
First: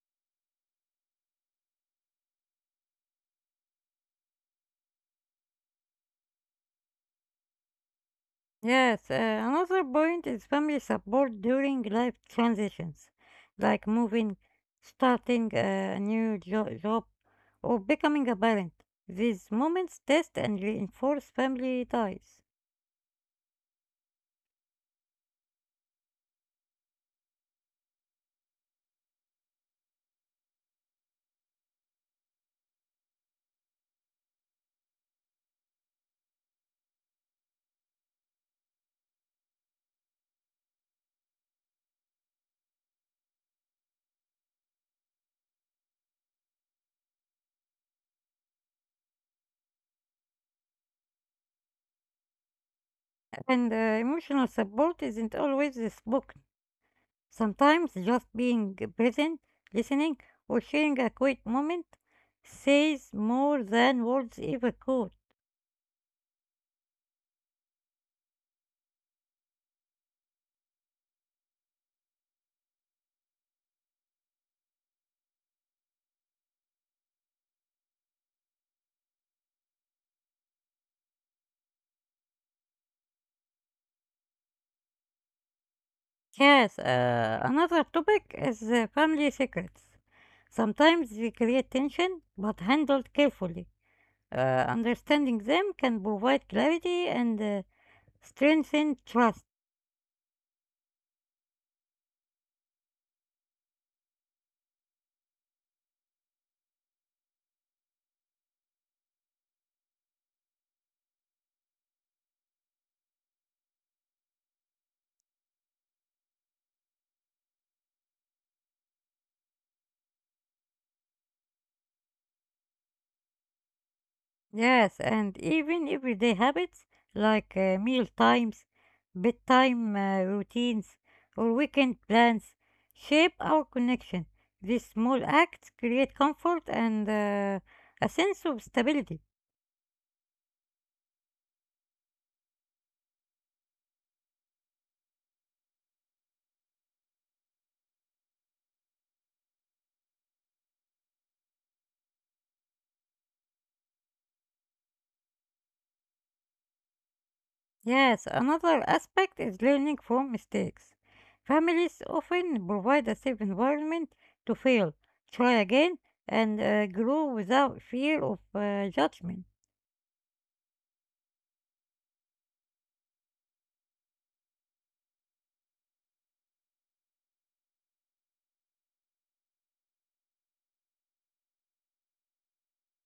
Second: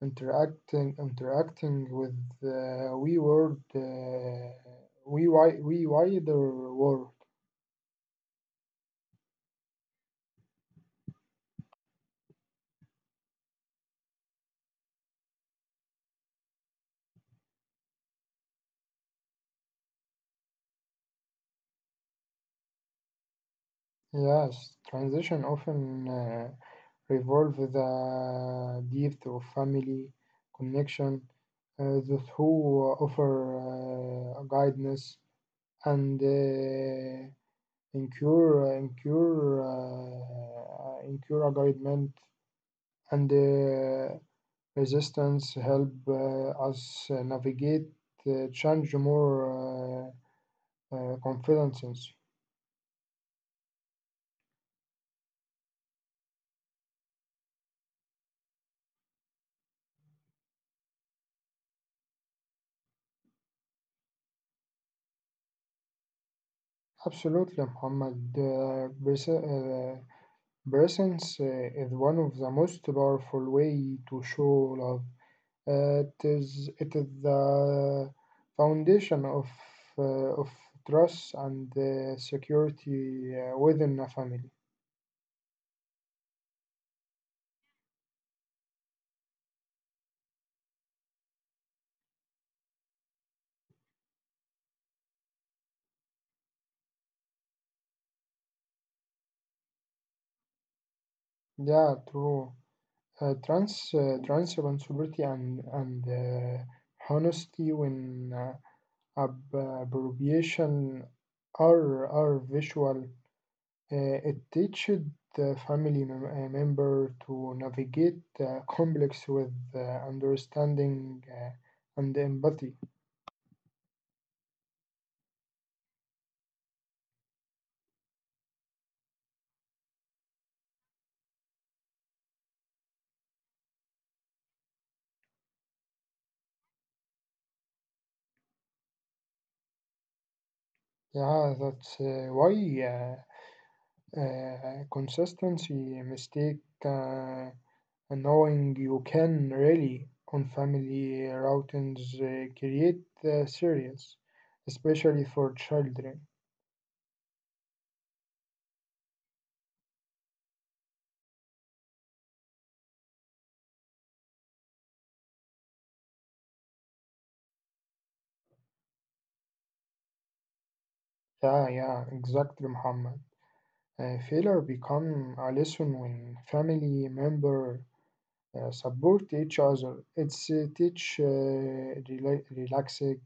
Speaker 2: interacting with the we world we wi- we wider world.
Speaker 1: Yes, another point is family support during life transitions, like moving, starting a job, or becoming a parent. These moments test and reinforce family ties.
Speaker 2: Yes, transition often revolve the depth of family connection. Those who offer guidance and incur agreement and resistance help us navigate change more confidences.
Speaker 1: And emotional support isn't always spoken. Sometimes just being present, listening, or sharing a quick moment says more than words ever could.
Speaker 2: Absolutely, Muhammad. Presence is one of the most powerful way to show love. It is the foundation of trust and security within a family.
Speaker 1: Yes, another topic is family secrets. Sometimes they create tension, but handled carefully. Understanding them can provide clarity and strengthen trust.
Speaker 2: Yeah, true. Transparency and honesty when ab- abbreviation are visual. It teaches the family member to navigate complex with understanding and empathy.
Speaker 1: Yes, and even everyday habits like meal times, bedtime routines, or weekend plans shape our connection. These small acts create comfort and a sense of stability.
Speaker 2: Yeah, that's why consistency mistake uh, knowing you can really on family routines create serious, especially for children.
Speaker 1: Yes, another aspect is learning from mistakes. Families often provide a safe environment to fail, try again, and grow without fear of judgment.
Speaker 2: Yeah, yeah, exactly, Muhammad. Failure become a lesson when family member support each other. It's teach relaxing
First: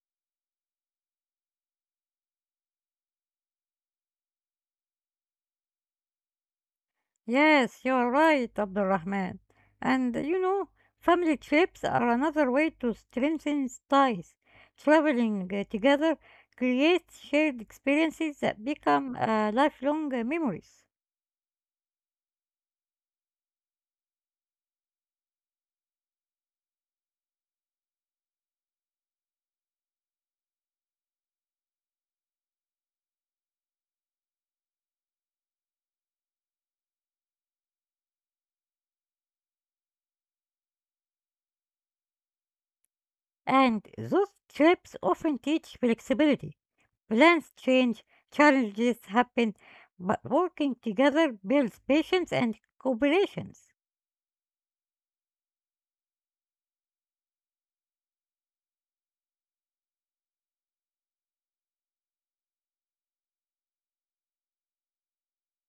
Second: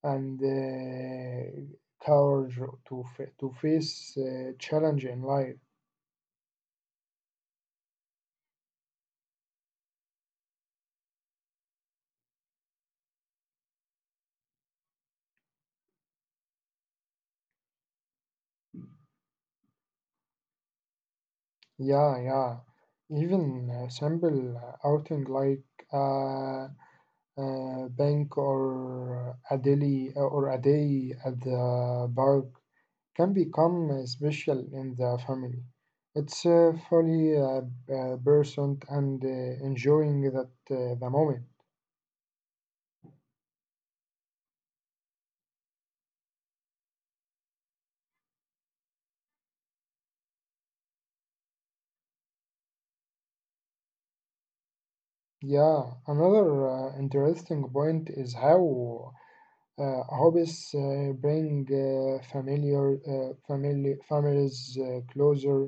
Speaker 2: and courage to to face challenge in life.
Speaker 1: Yes, you are right, Abdulrahman. And you know, family trips are another way to strengthen ties. Traveling together creates shared experiences that become lifelong memories.
Speaker 2: Yeah, yeah. Even a simple outing like a, a bank or a daily or a day at the park can become special in the family. It's fully present and enjoying that the moment.
Speaker 1: And those trips often teach flexibility. Plans change, challenges happen, but working together builds patience and cooperations.
Speaker 2: Yeah, another interesting point is how hobbies bring familiar family families closer.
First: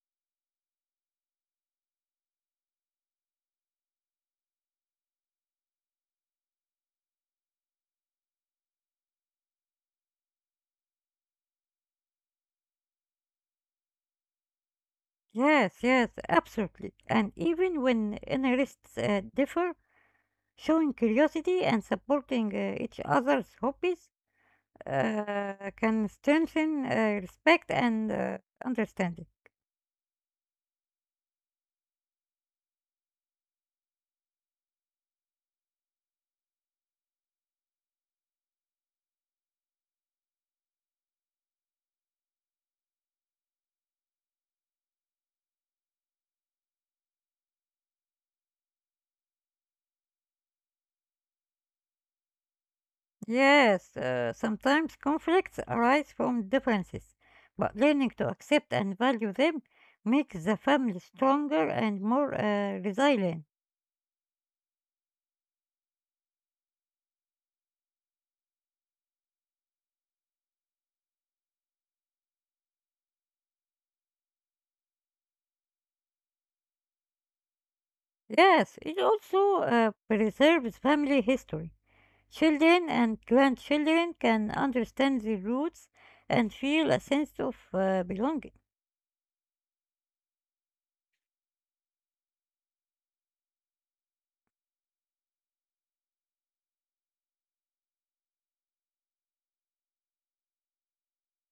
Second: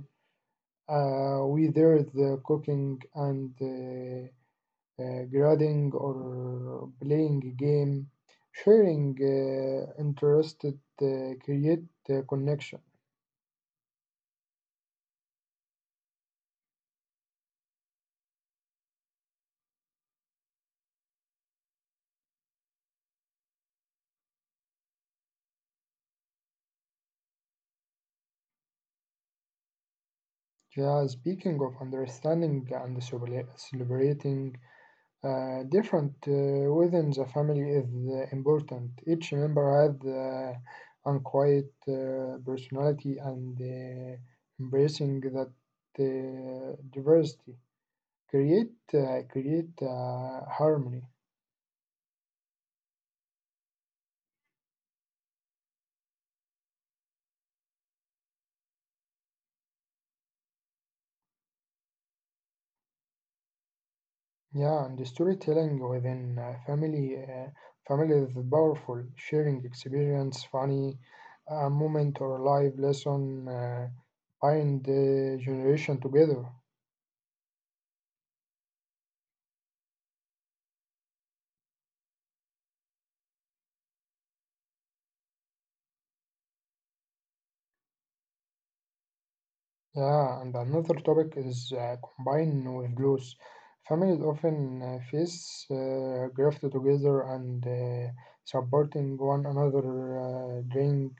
Speaker 2: Whether the cooking and grading or playing a game, sharing interested create connection.
Speaker 1: Yes, yes, absolutely. And even when interests differ, showing curiosity and supporting each other's hobbies can strengthen respect and understanding.
Speaker 2: Yeah, speaking of understanding and celebrating different within the family is important. Each member has unquiet personality and embracing that diversity create harmony.
Speaker 1: Yes, sometimes conflicts arise from differences, but learning to accept and value them makes the family stronger and more resilient.
Speaker 2: Yeah, and the storytelling within family is powerful. Sharing experience, funny moment or life lesson bind the generation together.
Speaker 1: Yes, it also preserves family history. Children and grandchildren can understand the roots and feel a sense of belonging.
Speaker 2: Yeah, and another topic is combined with loss. Families often face graft together and supporting one another during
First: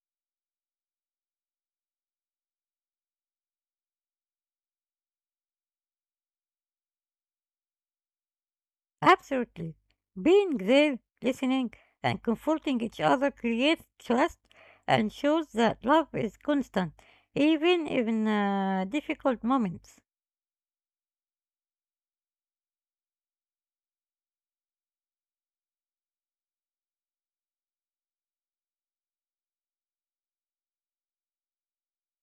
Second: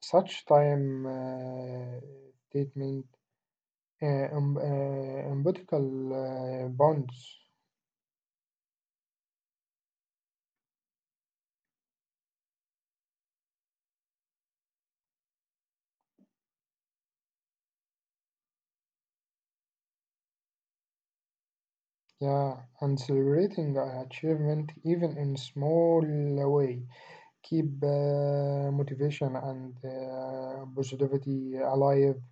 Speaker 2: such time statement umbilical bonds.
Speaker 1: Absolutely. Being there, listening, and comforting each other creates trust and shows that love is constant, even in difficult moments.
Speaker 2: Yeah, and celebrating an achievement even in small way keep motivation and positivity alive.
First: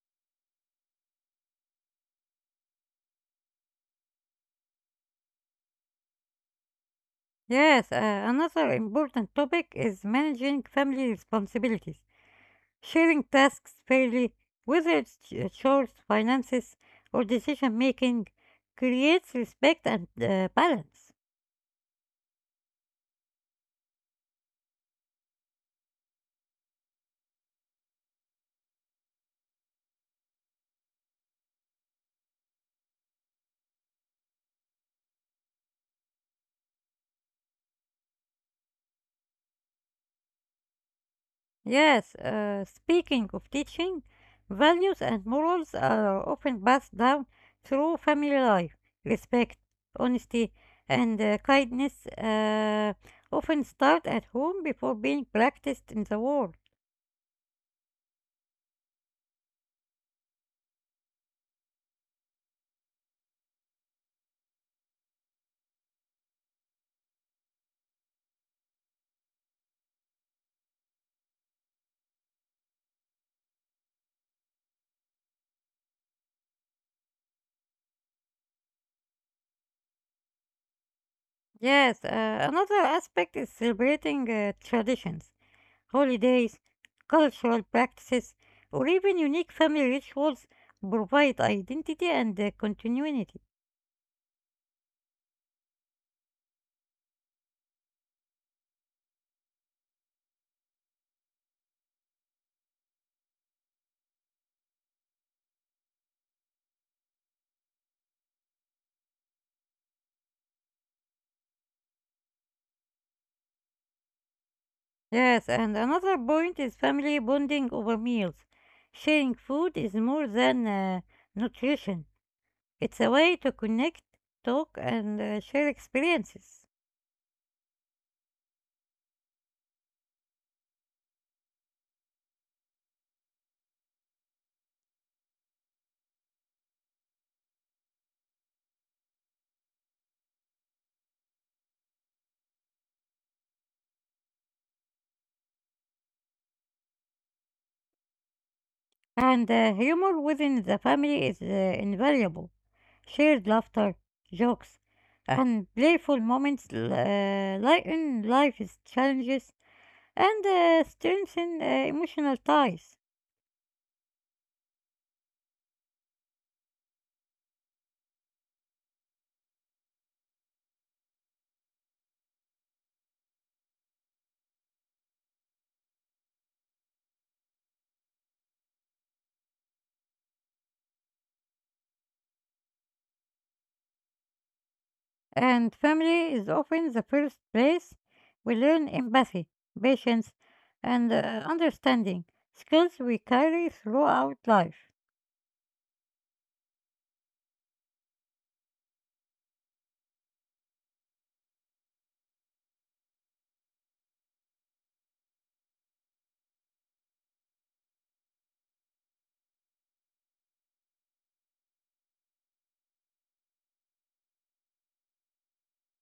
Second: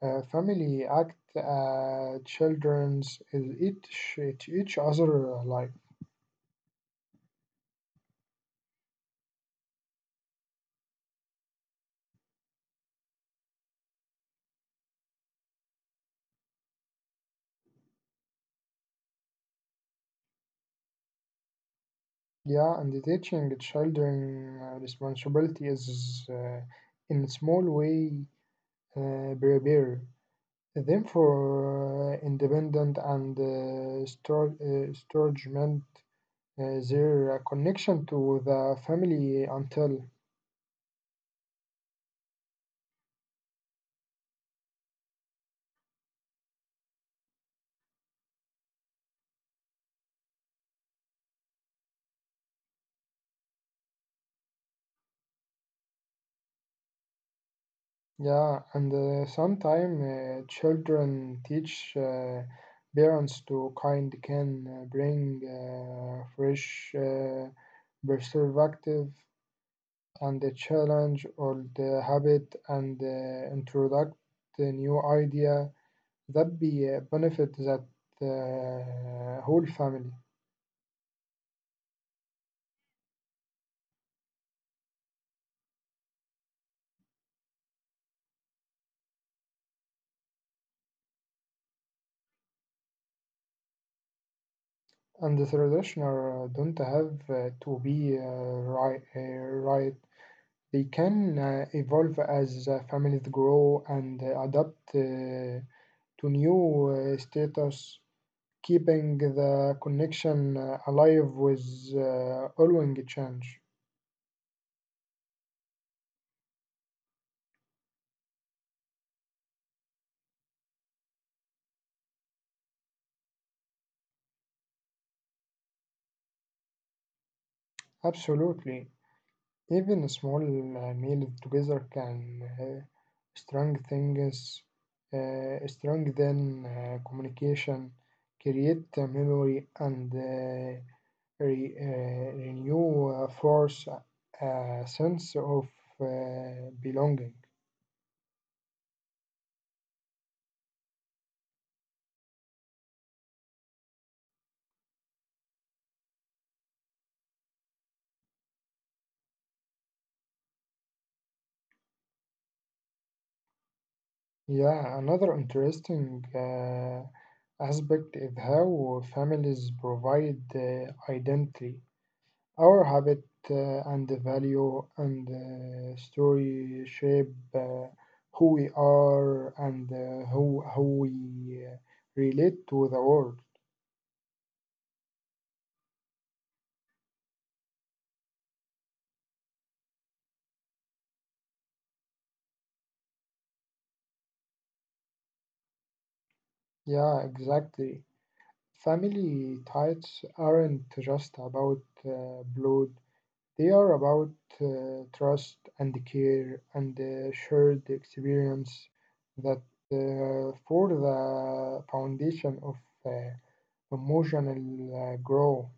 Speaker 2: Family act children's is each other like.
Speaker 1: Yes, another important topic is managing family responsibilities, sharing tasks fairly, whether it's chores, finances, or decision making, creates respect and balance.
Speaker 2: Yeah, and teaching the children responsibility is in a small way prepare them for independent and storagement their connection to the family until.
Speaker 1: Yes, speaking of teaching, values and morals are often passed down through family life. Respect, honesty, and kindness often start at home before being practiced in the world.
Speaker 2: Yeah, and sometimes children teach parents to kind can bring fresh perspective and the challenge or the habit and introduce the new idea that be benefit that whole family.
Speaker 1: Yes, another aspect is celebrating traditions, holidays, cultural practices, or even unique family rituals provide identity and continuity.
Speaker 2: And the traditional don't have to be right. They can evolve as families grow and adapt to new status, keeping the connection alive with ongoing change.
Speaker 1: Yes, and another point is family bonding over meals. Sharing food is more than nutrition, it's a way to connect, talk, and share experiences.
Speaker 2: Absolutely. Even small meals together can strengthen, us- strengthen communication, create a memory, and renew force a sense of belonging.
Speaker 1: And humor within the family is invaluable. Shared laughter, jokes, and playful moments lighten life's challenges and strengthen emotional ties.
Speaker 2: Yeah, another interesting aspect is how families provide identity. Our habit and the value and story shape who we are and how we relate to the world.
Speaker 1: And family is often the first place we learn empathy, patience, and understanding, skills we carry throughout life.
Speaker 2: Yeah, exactly. Family ties aren't just about blood, they are about trust and care and shared experience that for the foundation of uh, emotional growth.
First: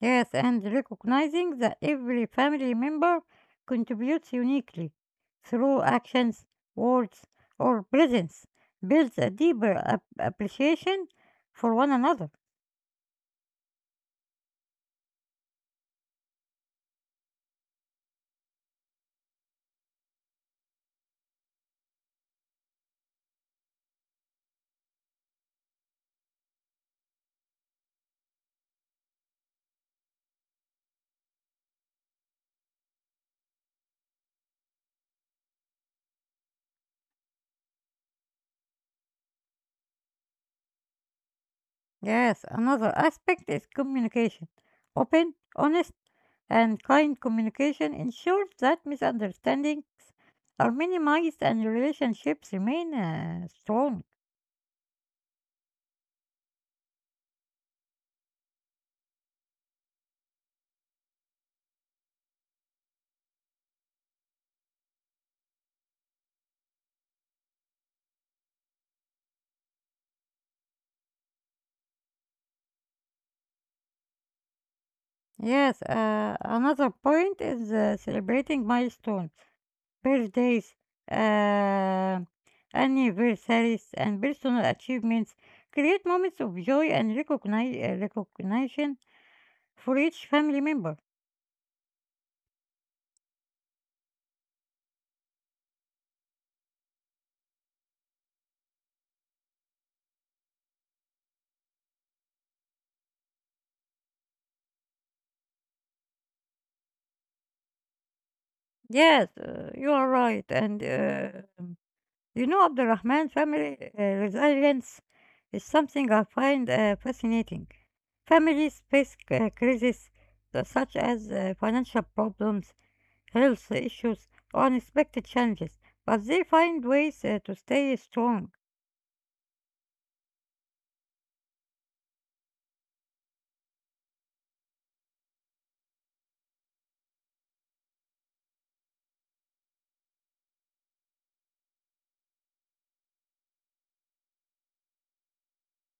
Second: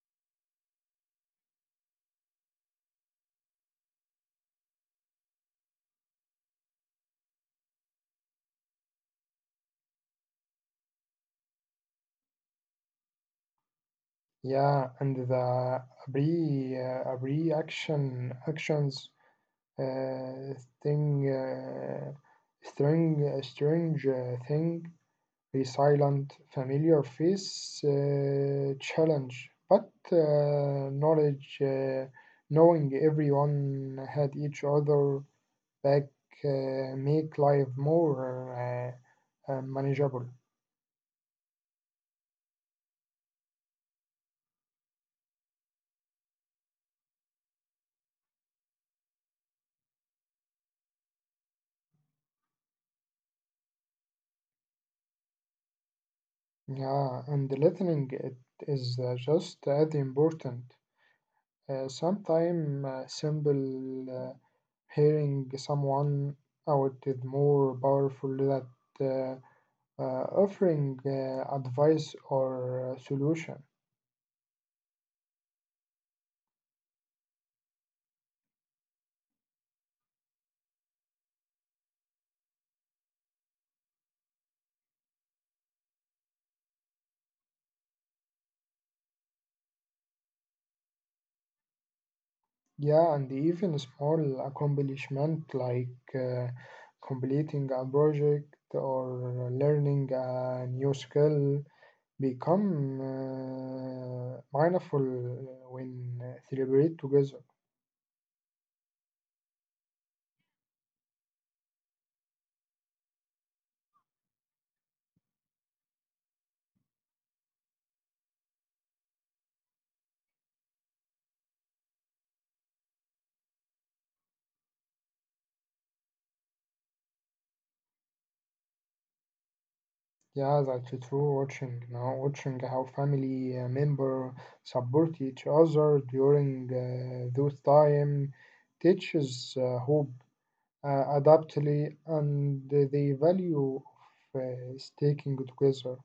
Speaker 1: Yes, and recognizing that every family member contributes uniquely through actions, words, or presence builds a deeper appreciation for one another.
Speaker 2: Yeah, and the reaction actions uh, thing, strange thing. A silent, familiar face challenge, but knowing everyone had each other back, make life more manageable.
Speaker 1: Yes, another aspect is communication, open, honest, and kind communication ensures that misunderstandings are minimized and relationships remain strong.
Speaker 2: Yeah, and listening it is just as important. Sometimes simple hearing someone out is more powerful than. uh, offering advice or solution.
Speaker 1: Yes, another point is celebrating milestones, birthdays, uh, anniversaries, and personal achievements. Create moments of joy and recognition for each family member.
Speaker 2: Yeah, and even a small accomplishment like completing a project or learning a new skill become mindful when celebrate together.
Speaker 1: Yes, you are right, and you know, Abdurrahman, family resilience is something I find fascinating. Families face crises such as financial problems, health issues, or unexpected challenges, but they find ways to stay strong.
Speaker 2: Yeah, that's true. Watching how family member support each other during those time teaches hope adaptly, and the value of sticking together.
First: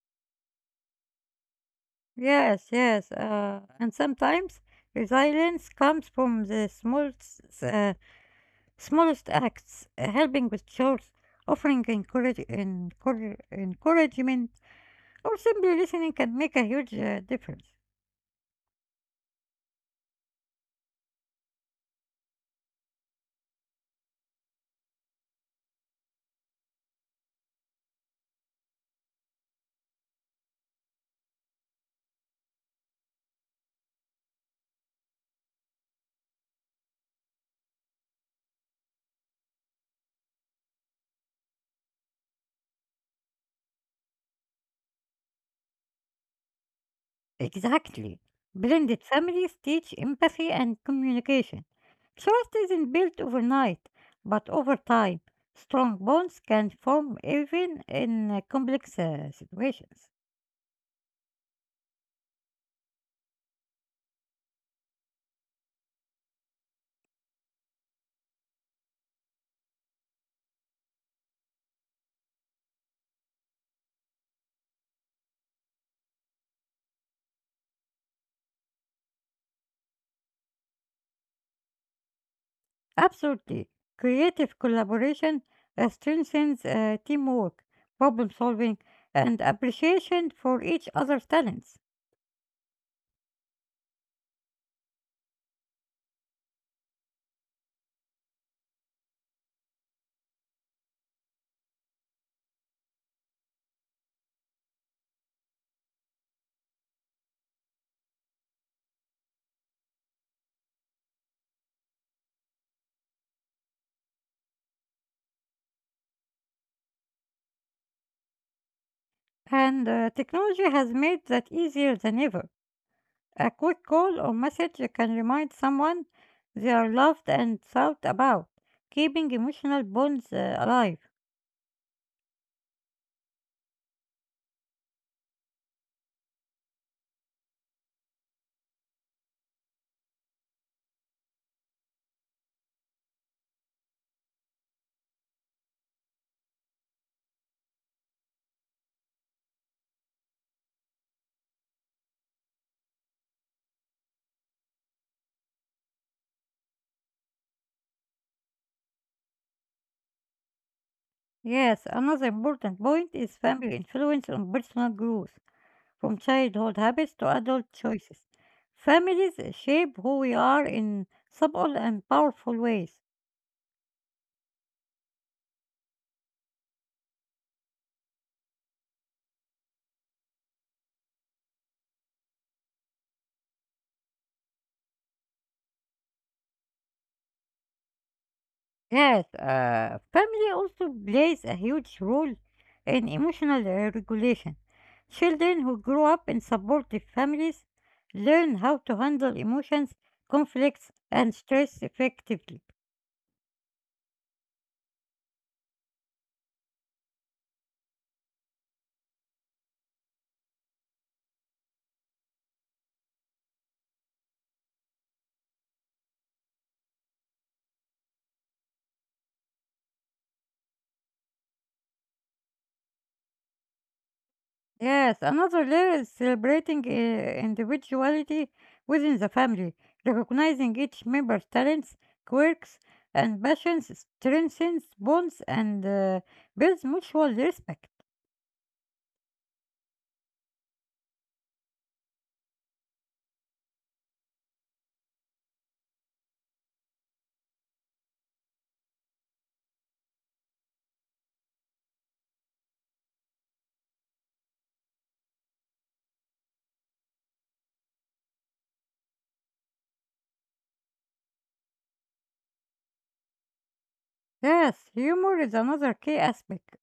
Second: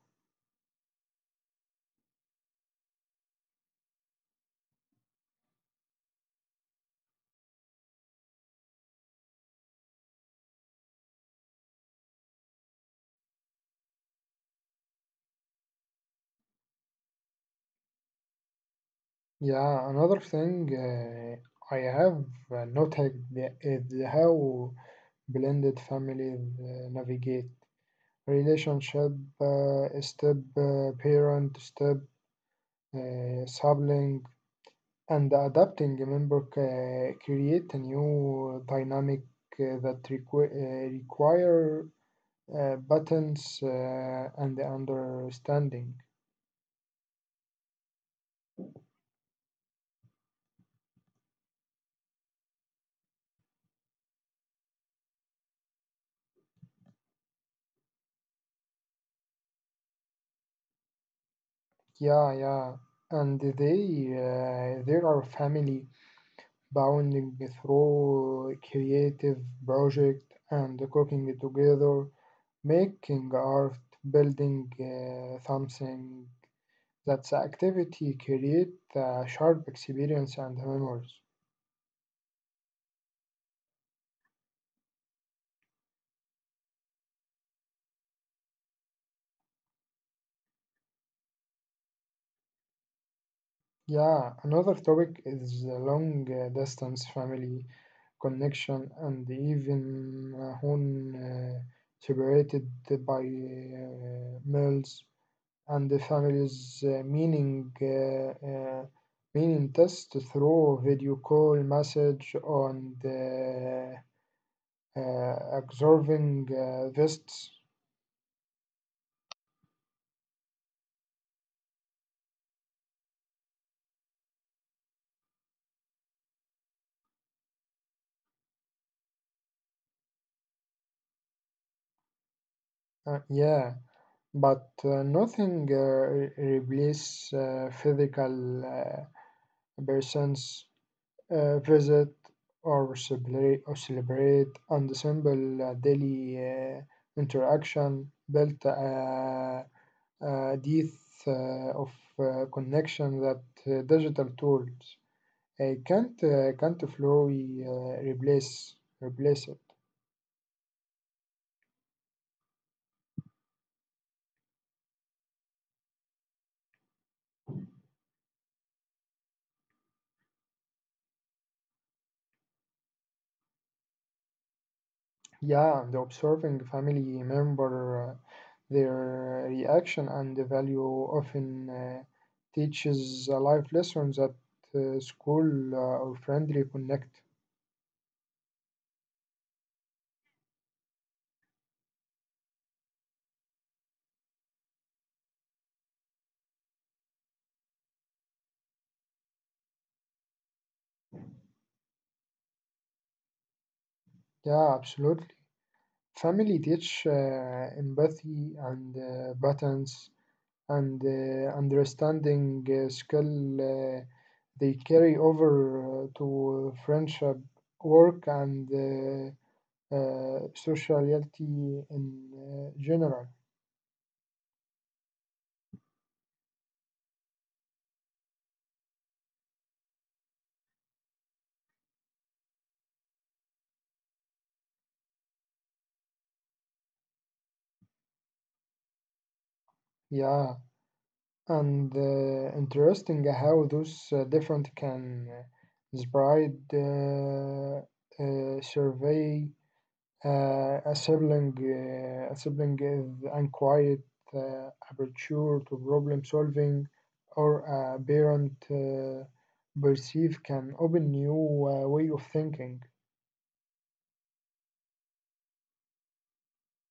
Speaker 1: Yes, yes, and sometimes resilience comes from the smallest acts, helping with chores, offering encouragement or simply listening can make a huge difference.
Speaker 2: Yeah, another thing I have noted is how blended families navigate relationship, step, parent, step, sibling, and adapting a member create a new dynamic that require buttons and understanding.
Speaker 1: Exactly. Blended families teach empathy and communication. Trust isn't built overnight, but over time, strong bonds can form even in complex situations.
Speaker 2: Yeah, yeah, and they are family bonding through creative project and cooking together, making art, building something. That's activity create a sharp experience and memories.
Speaker 1: Absolutely. Creative collaboration strengthens teamwork, problem solving, and appreciation for each other's talents.
Speaker 2: Yeah, another topic is the long distance family connection and even when uh, separated by miles. And the family's meaning test through video call message on the observing vests.
Speaker 1: And technology has made that easier than ever. A quick call or message can remind someone they are loved and thought about, keeping emotional bonds alive.
Speaker 2: Yeah, but nothing replace physical person's visit or celebrate and the simple daily interaction built. Depth of connection that digital tools can't fully replace it.
Speaker 1: Yes, another important point is family influence on personal growth, from childhood habits to adult choices. Families shape who we are in subtle and powerful ways.
Speaker 2: Yeah, and observing family member their reaction and the value often teaches a life lesson that school or friendly connect.
Speaker 1: Yes, family also plays a huge role in emotional regulation. Children who grow up in supportive families learn how to handle emotions, conflicts, and stress effectively.
Speaker 2: Yeah, absolutely. Family teach empathy and patterns and understanding skill they carry over to friendship, work, and sociality in general.
Speaker 1: Yes, another layer is celebrating individuality within the family. Recognizing each member's talents, quirks, and passions strengthens bonds and builds mutual respect.
Speaker 2: Yeah, and interesting how those different can inspire survey. A sibling, a sibling is unquiet aperture to problem solving, or a parent perceive can open new way of thinking.
Speaker 1: Yes, humor is another key aspect.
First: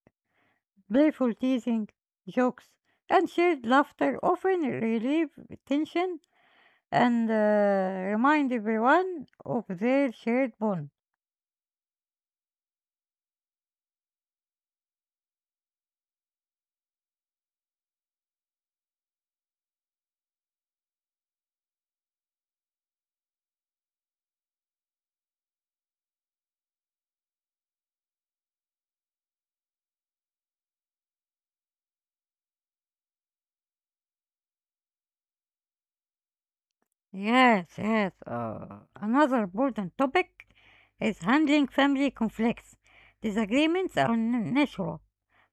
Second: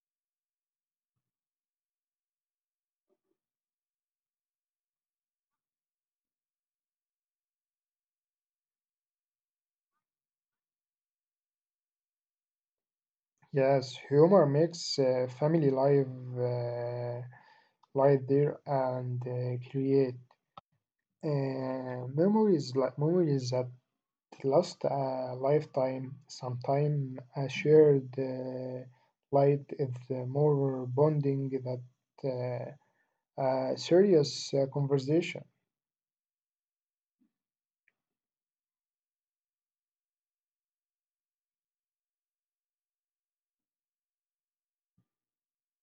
Speaker 1: Playful teasing, jokes, and shared laughter often relieve tension and remind everyone of their shared bond.
Speaker 2: Yes, humor makes family life uh, light there and create memories that last a lifetime. Sometimes a shared light is more bonding than a serious conversation.
Speaker 1: Yes, yes. Uh, another important topic is handling family conflicts. Disagreements are natural,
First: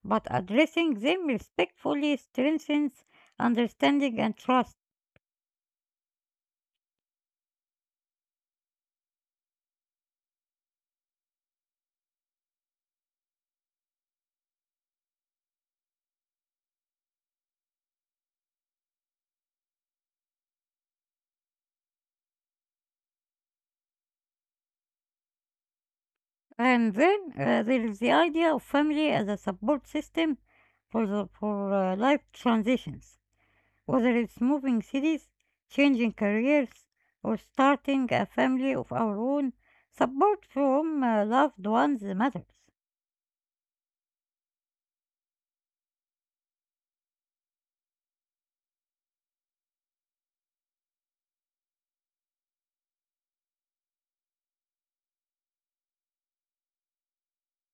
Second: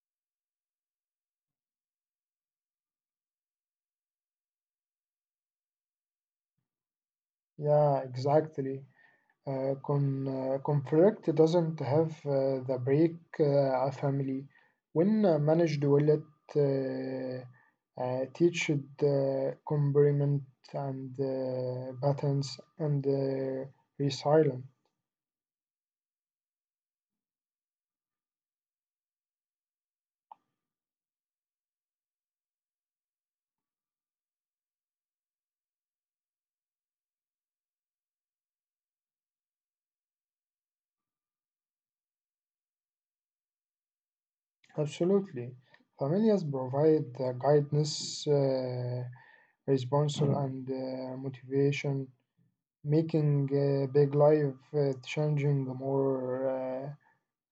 Speaker 1: but addressing them respectfully strengthens understanding and trust.
Speaker 2: Yeah, exactly. Conflict doesn't have the break a family. When managed well, it uh, teaches complement and balance and resilience.
Speaker 1: And then there is the idea of family as a support system for life transitions, whether it's moving cities, changing careers, or starting a family of our own. Support from loved ones matters.
Speaker 2: Absolutely. Families provide guidance, response, and motivation, making big life changing more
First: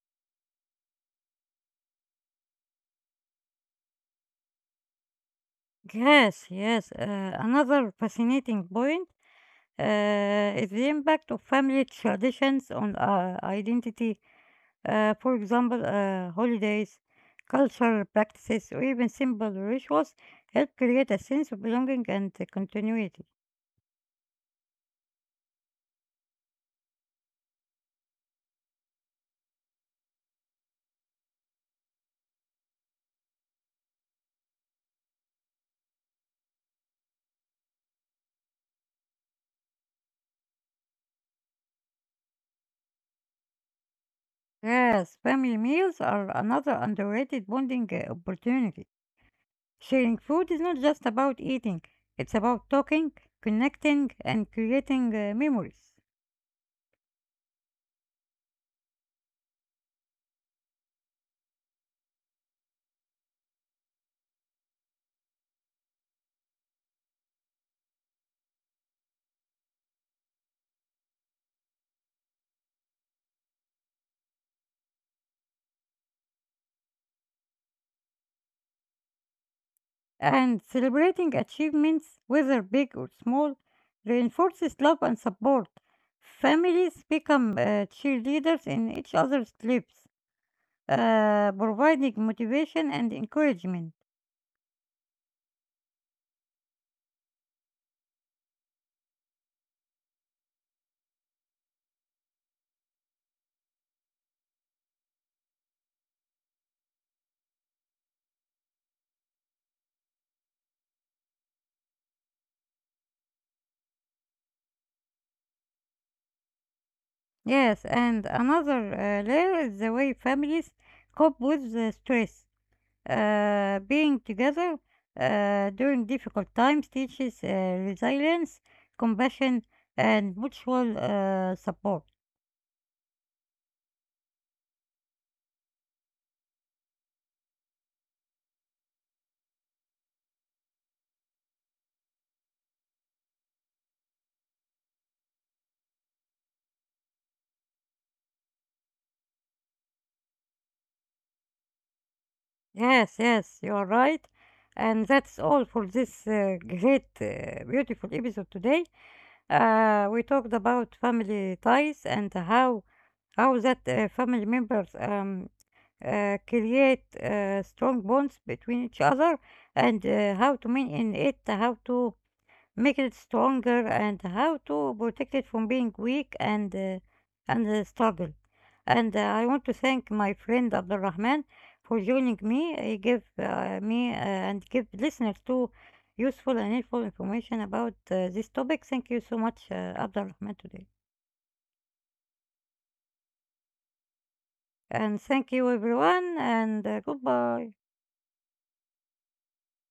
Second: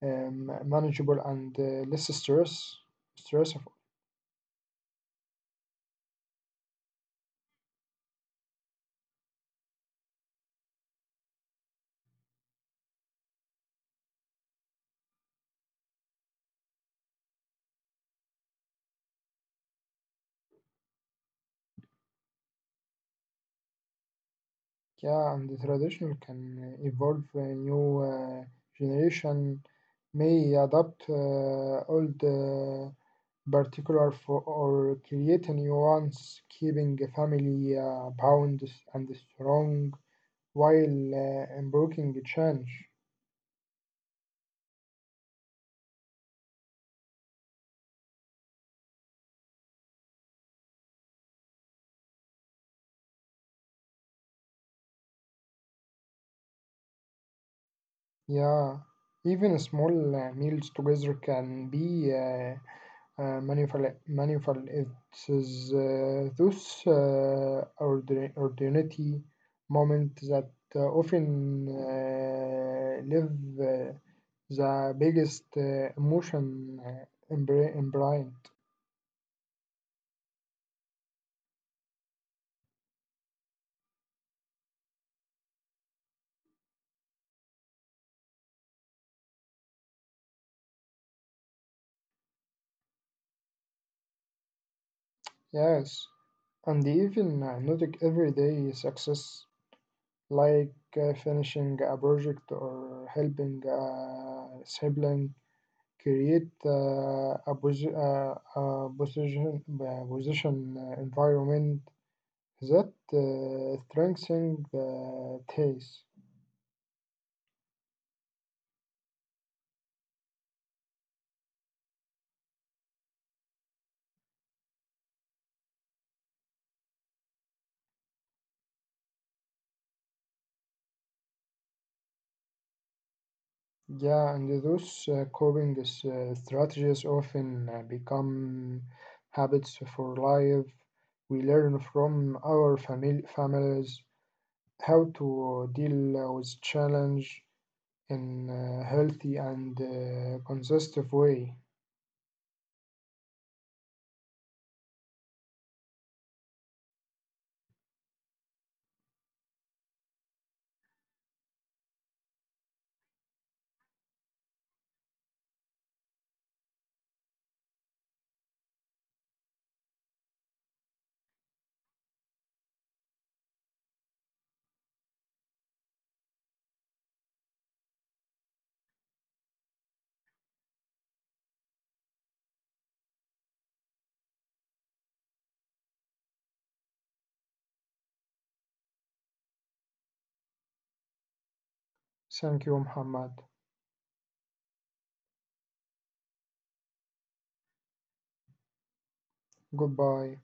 Speaker 2: manageable and less stress. Stressful.
Speaker 1: Yes, yes. Another fascinating point is the impact of family traditions on identity. For example, holidays, cultural practices, or even simple rituals help create a sense of belonging and continuity.
Speaker 2: Yeah, and the traditional can evolve. A new generation may adopt old. Particular for or create a nuance keeping a family bound and strong while embracing change.
Speaker 1: Yes, family meals are another underrated bonding opportunity. Sharing food is not just about eating, it's about talking, connecting, and creating memories.
Speaker 2: Yeah, even small meals together can be Manifold. It is those ordinary moments that often live uh, the biggest emotion embryo.
Speaker 1: And celebrating achievements, whether big or small, reinforces love and support. Families become cheerleaders in each other's lives, providing motivation and encouragement.
Speaker 2: Yes, and even noting everyday success like finishing a project or helping a sibling create a position environment that strengthens the taste.
Speaker 1: Yes, and another layer is the way families cope with the stress. Being together during difficult times teaches resilience, compassion, and mutual support.
Speaker 2: Yeah, and those coping strategies often become habits for life. We learn from our families how to deal with challenge in a healthy and consistent way.
Speaker 1: Yes, yes, you are right. And that's all for this great, beautiful episode today. We talked about family ties and how that family members create strong bonds between each other and how to maintain it, how to making it stronger and how to protect it from being weak and and struggle. And I want to thank my friend Abdul Rahman for joining me. He gave me and give listeners too useful and helpful information about this topic. Thank you so much, Abdul Rahman, today.
Speaker 2: Thank you, Muhammad.
Speaker 1: And thank you, everyone, and goodbye.
Speaker 2: Goodbye.